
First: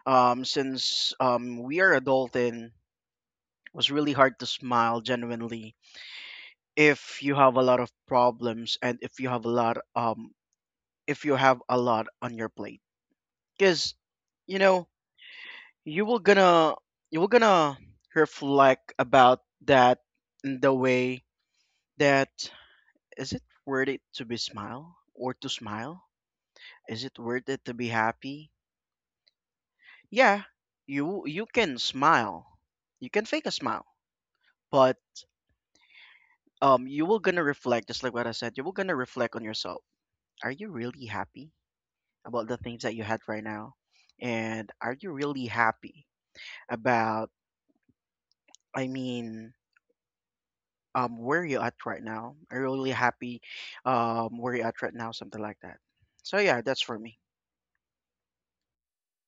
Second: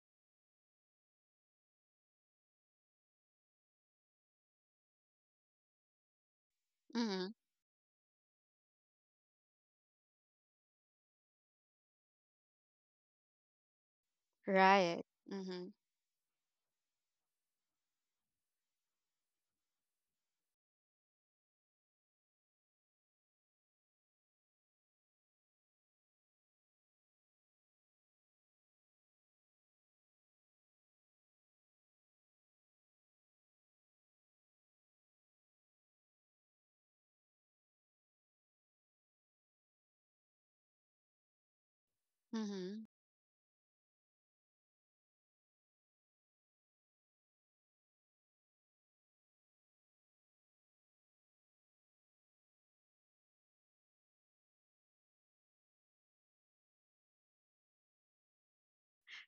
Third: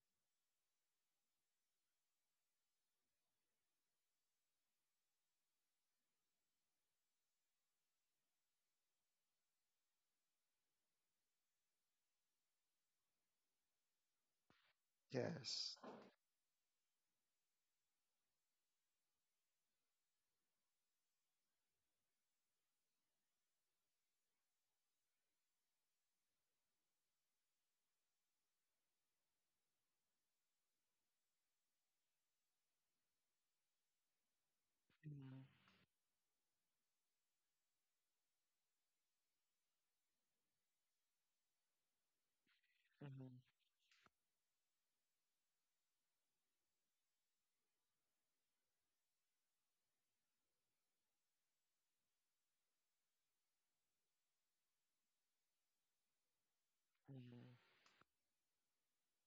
Speaker 2: um, since we are adulting, it was really hard to smile genuinely if
Speaker 1: Mm-hmm.
Speaker 2: you have a lot of problems, and if you have a lot, if you have a lot on your plate. Because you know
Speaker 1: Right. Mm-hmm.
Speaker 3: yes,
Speaker 2: you will gonna you will gonna reflect about that, in the way that: is it worth it to smile? Is it worth it to be happy? Yeah, you can smile. You can fake a smile, but
Speaker 3: mhm,
Speaker 2: you will gonna reflect, just like what I said, you will gonna reflect on yourself. Are you really happy about the things
Speaker 1: Mm-hmm.
Speaker 2: that you had
Speaker 3: mhm,
Speaker 2: right now? And are you really happy about, I mean, where you at right now? Are you really happy where you at right now? Something like that. So yeah, that's for me.
Speaker 3: mhm,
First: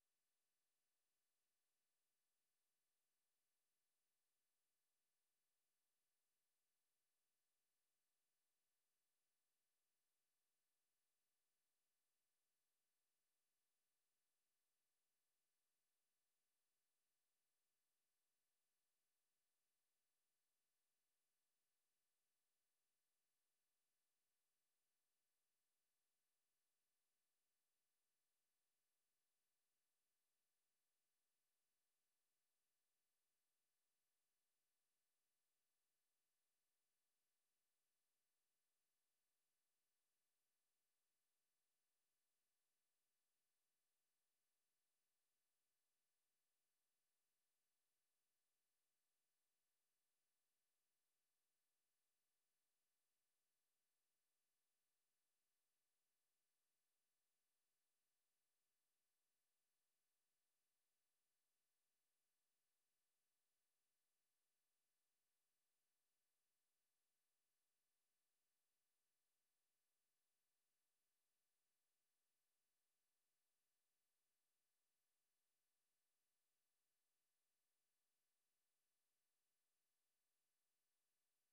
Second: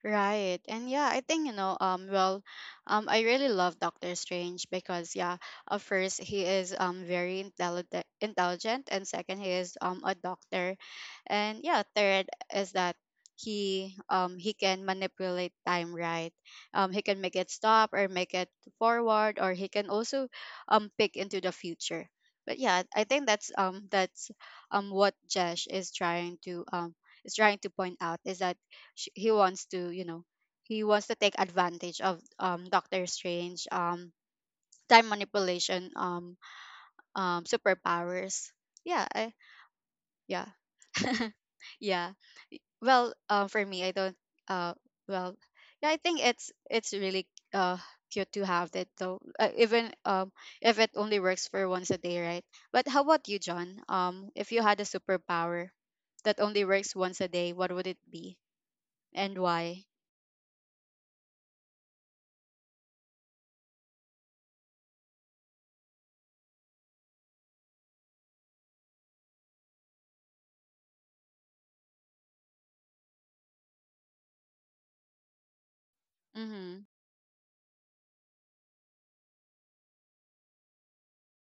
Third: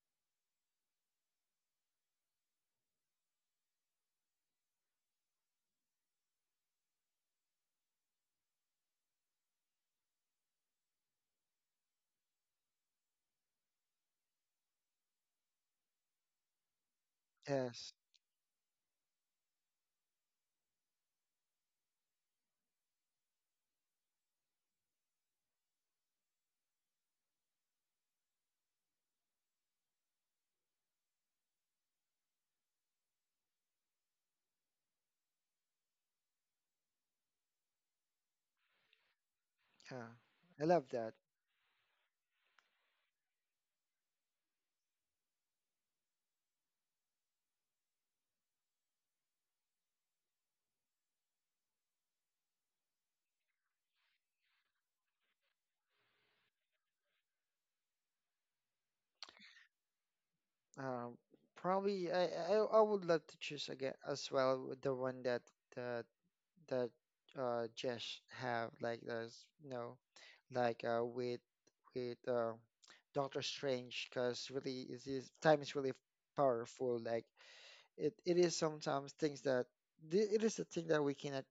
Speaker 1: Right. And yeah, I think, you know, I really love Doctor Strange because yeah, first he is very intelligent, and second he is a doctor. And yeah, third is that he can manipulate time, right? He can make it
Speaker 3: yes,
Speaker 1: stop, or make it forward, or he can also pick into the future. But yeah, I think that's what Jesh is trying to, is trying to point out, is that sh he wants to, you know, he wants to take advantage of Doctor Strange time manipulation, superpowers. yeah I,
Speaker 3: yeah.
Speaker 1: yeah.
Speaker 3: I love that.
Speaker 1: Yeah. For me, I don't uh well yeah, I think it's really uh cute to have that though, even if it only works for once a day, right? But how about you, John? If you had a superpower that only works once a day, what would it be? And why?
Speaker 3: Um, probably I would love to choose again as well with the one that the that just have like this you know like with Doctor Strange because really it is time is really
Speaker 1: Mm-hmm.
Speaker 3: powerful like it is sometimes things that it is a thing that we cannot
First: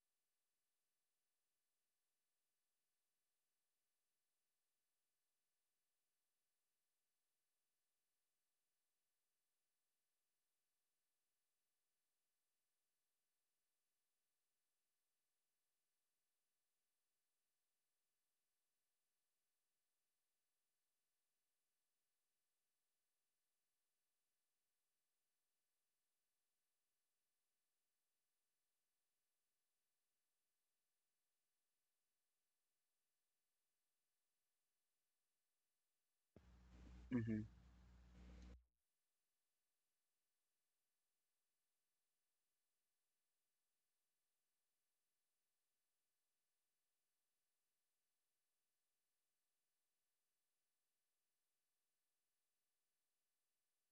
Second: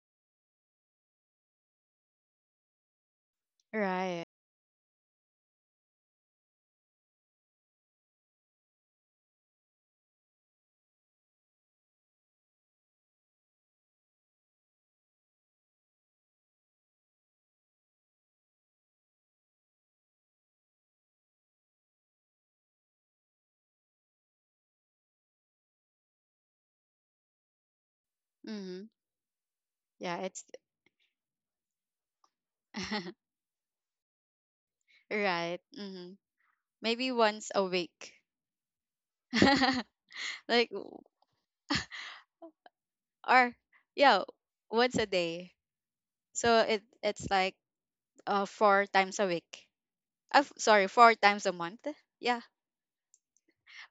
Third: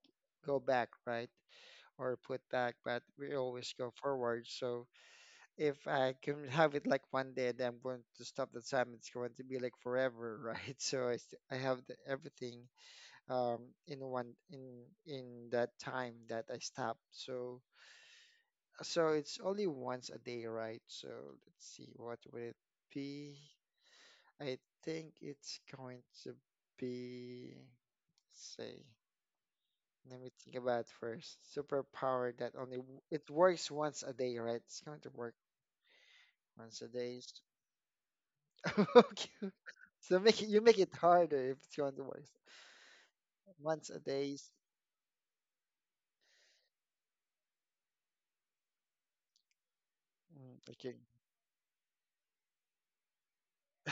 Speaker 3: go back right or put back but we always go
Speaker 1: Right.
Speaker 3: forward so if I can have it like one day then I'm going to stop the time it's going to be like forever right so I have everything um, in one in that time that I stopped. So so it's only once a day, right? So let's see, what would it be? I think it's going to be
Speaker 1: Mm-hmm.
Speaker 3: say.
Speaker 1: Yeah,
Speaker 3: Let me
Speaker 1: it's
Speaker 3: think about first. Superpower that only it works once a day, right? It's going to work
Speaker 1: right. Mm-hmm.
Speaker 3: once a
Speaker 1: Maybe
Speaker 3: day.
Speaker 2: Mm-hmm.
Speaker 1: once a week.
Speaker 3: Okay. So make it you
Speaker 1: Like
Speaker 3: make it
Speaker 1: w-
Speaker 3: harder if it's going to work
Speaker 1: or
Speaker 3: once a
Speaker 1: yeah,
Speaker 3: day.
Speaker 1: once a day. So it it's like four times a week. Uh, f-
Speaker 3: Mm,
Speaker 1: sorry,
Speaker 3: okay.
Speaker 1: four times a month. Yeah.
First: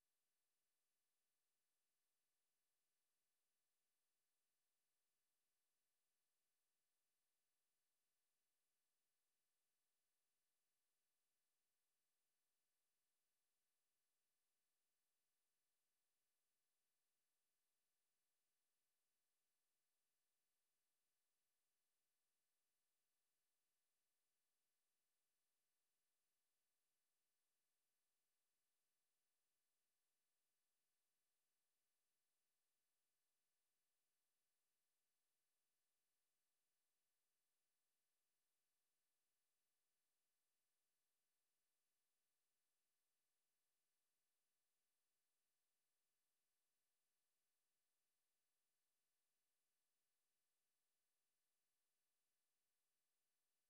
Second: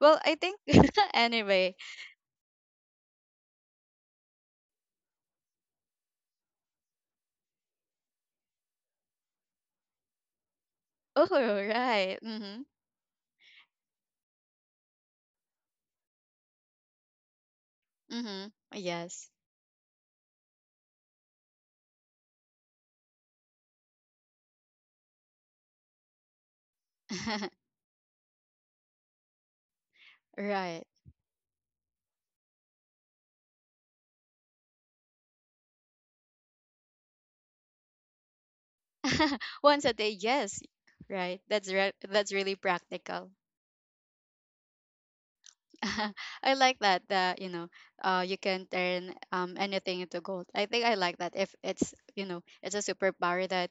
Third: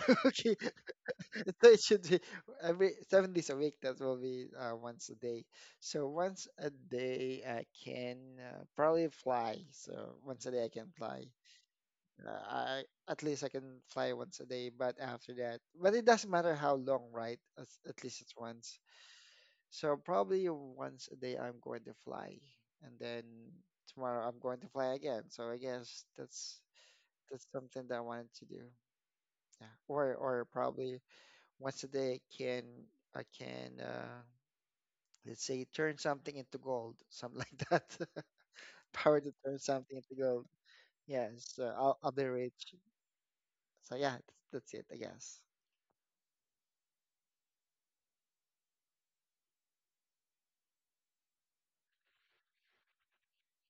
Speaker 1: Well, I
Speaker 3: okay.
Speaker 1: think
Speaker 3: So
Speaker 1: anyway.
Speaker 3: it should be every 7 days a week. That will be once a day. So once a day, I can probably fly. So once a day, I can fly.
Speaker 1: Oh, right. Mm-hmm.
Speaker 3: I at least I can fly once a day. But after that, but it doesn't matter how long, right? At least it's
Speaker 1: Mm-hmm.
Speaker 3: once.
Speaker 1: Yes.
Speaker 3: So probably once a day, I'm going to fly, and then tomorrow I'm going to fly again. So I guess that's something that I wanted to do. Yeah, or
Speaker 1: Right.
Speaker 3: probably once a day I can I can uh, let's say turn something into gold, something like that. Power to turn
Speaker 1: Once a
Speaker 3: something
Speaker 1: day,
Speaker 3: into gold.
Speaker 1: yes. Right.
Speaker 3: Yes, I'll be
Speaker 1: That's really
Speaker 3: rich.
Speaker 1: practical.
Speaker 3: So yeah, that's it, I guess.
Speaker 1: I like that, that, you know, you can turn anything into gold. I think I like that, if it's, you know, it's a superpower that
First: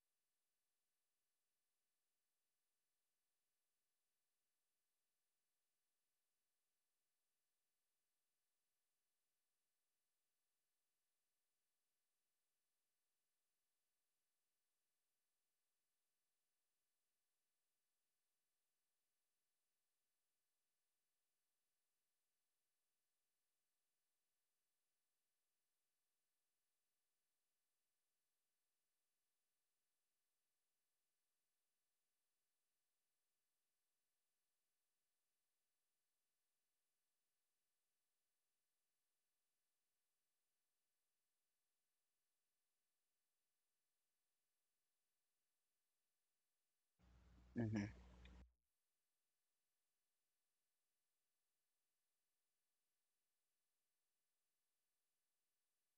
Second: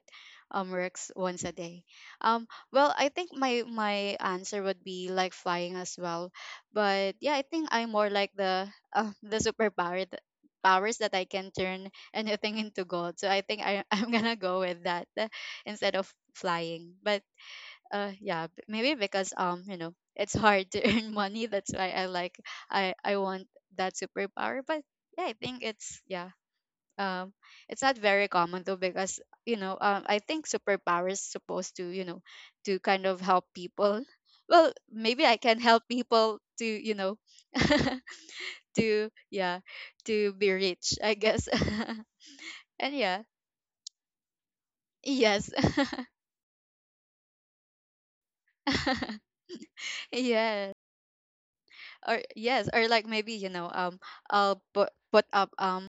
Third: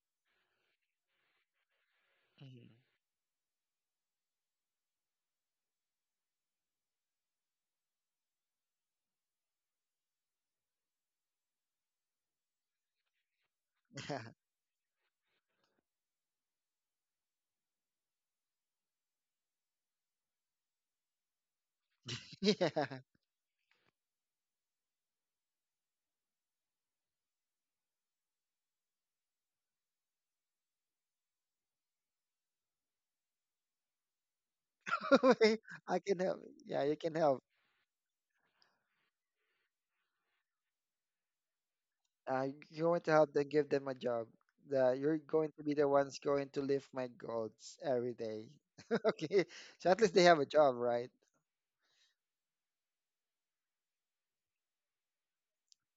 Speaker 1: works once a day. Um
Speaker 3: Mhm.
Speaker 1: well, I think my my answer would be like flying as well. But yeah, I think I'm more like the the superpower that powers that I can turn anything into gold. So I think I, I'm gonna go with that, instead of flying. But yeah, maybe because, you know, it's hard to earn money, that's why I like,
Speaker 3: Yeah,
Speaker 1: I want that superpower. But yeah, I think it's, yeah, um it's not very common though, because, you know, I think superpower is supposed to, you know, to kind of help people. Well, maybe I
Speaker 3: yeah.
Speaker 1: can help
Speaker 3: I can help.
Speaker 1: people to,
Speaker 3: Yeah, you
Speaker 1: you
Speaker 3: can
Speaker 1: know,
Speaker 3: help.
Speaker 1: to yeah, to be rich, I guess.
Speaker 3: You're going
Speaker 1: And
Speaker 3: to help
Speaker 1: yeah,
Speaker 3: them give them a job. The, you're going
Speaker 1: yes.
Speaker 3: to be the ones going to lift my goals
Speaker 2: Mm-hmm.
Speaker 3: every day. Okay, so at least they have a job,
Speaker 1: Yes,
Speaker 3: right?
Speaker 1: or yes, or like, maybe, you know, i'll put put up um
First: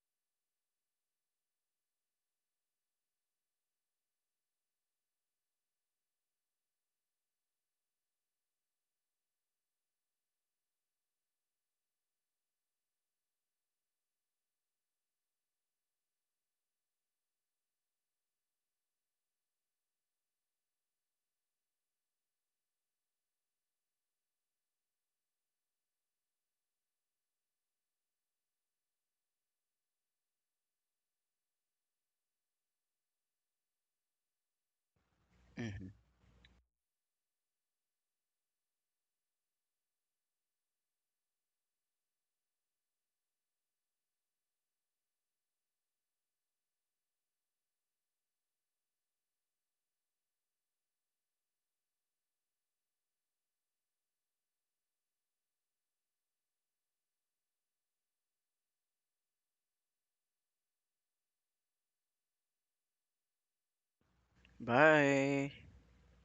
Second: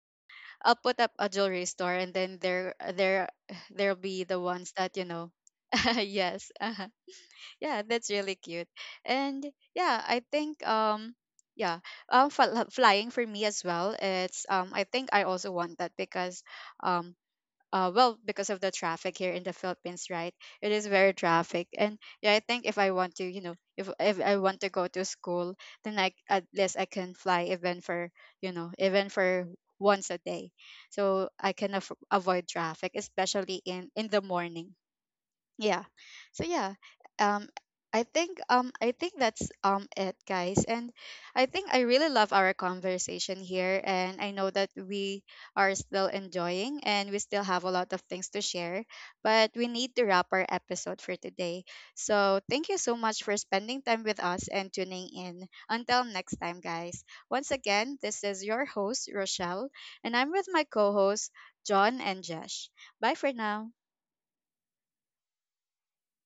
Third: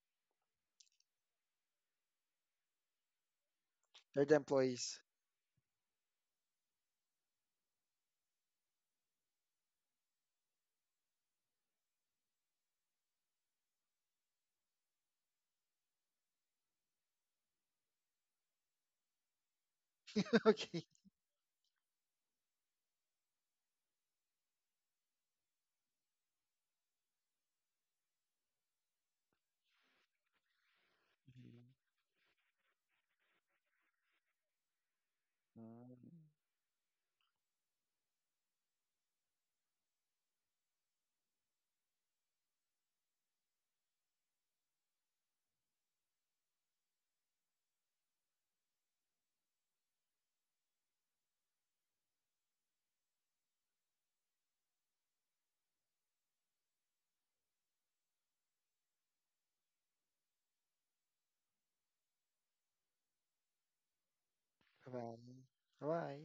Speaker 1: I'll put up a jewelry store, and then there there'll be
Speaker 3: They're the
Speaker 1: the ones that,
Speaker 3: employees.
Speaker 1: you know, yes. Yeah, that's really cute. And yeah, I think, yeah flying for me as well, it's I think I also want that because, um well, because of the traffic here in the Philippines, right? It
Speaker 3: Okay.
Speaker 1: is very traffic. And yeah, I think if I want to, you know, if I want to go to school, then I at least I can fly even for, you know, even for once a day, so I can
Speaker 3: Mhm.
Speaker 1: avoid traffic, especially in the morning. Yeah.
Speaker 3: Mm.
Speaker 2: Mm-hmm.
Speaker 1: So yeah, um I think that's it, guys. And I think I really love our conversation here, and I know that we are still enjoying and we still have a lot of things to share, but we need to wrap our episode for today. So thank you so much for spending time with us and tuning in. Until next time, guys, once again, this is your host Rochelle, and I'm with my co-hosts John and Josh. Bye for now.
Speaker 3: Vai,
Speaker 2: Bye.
Speaker 3: vai.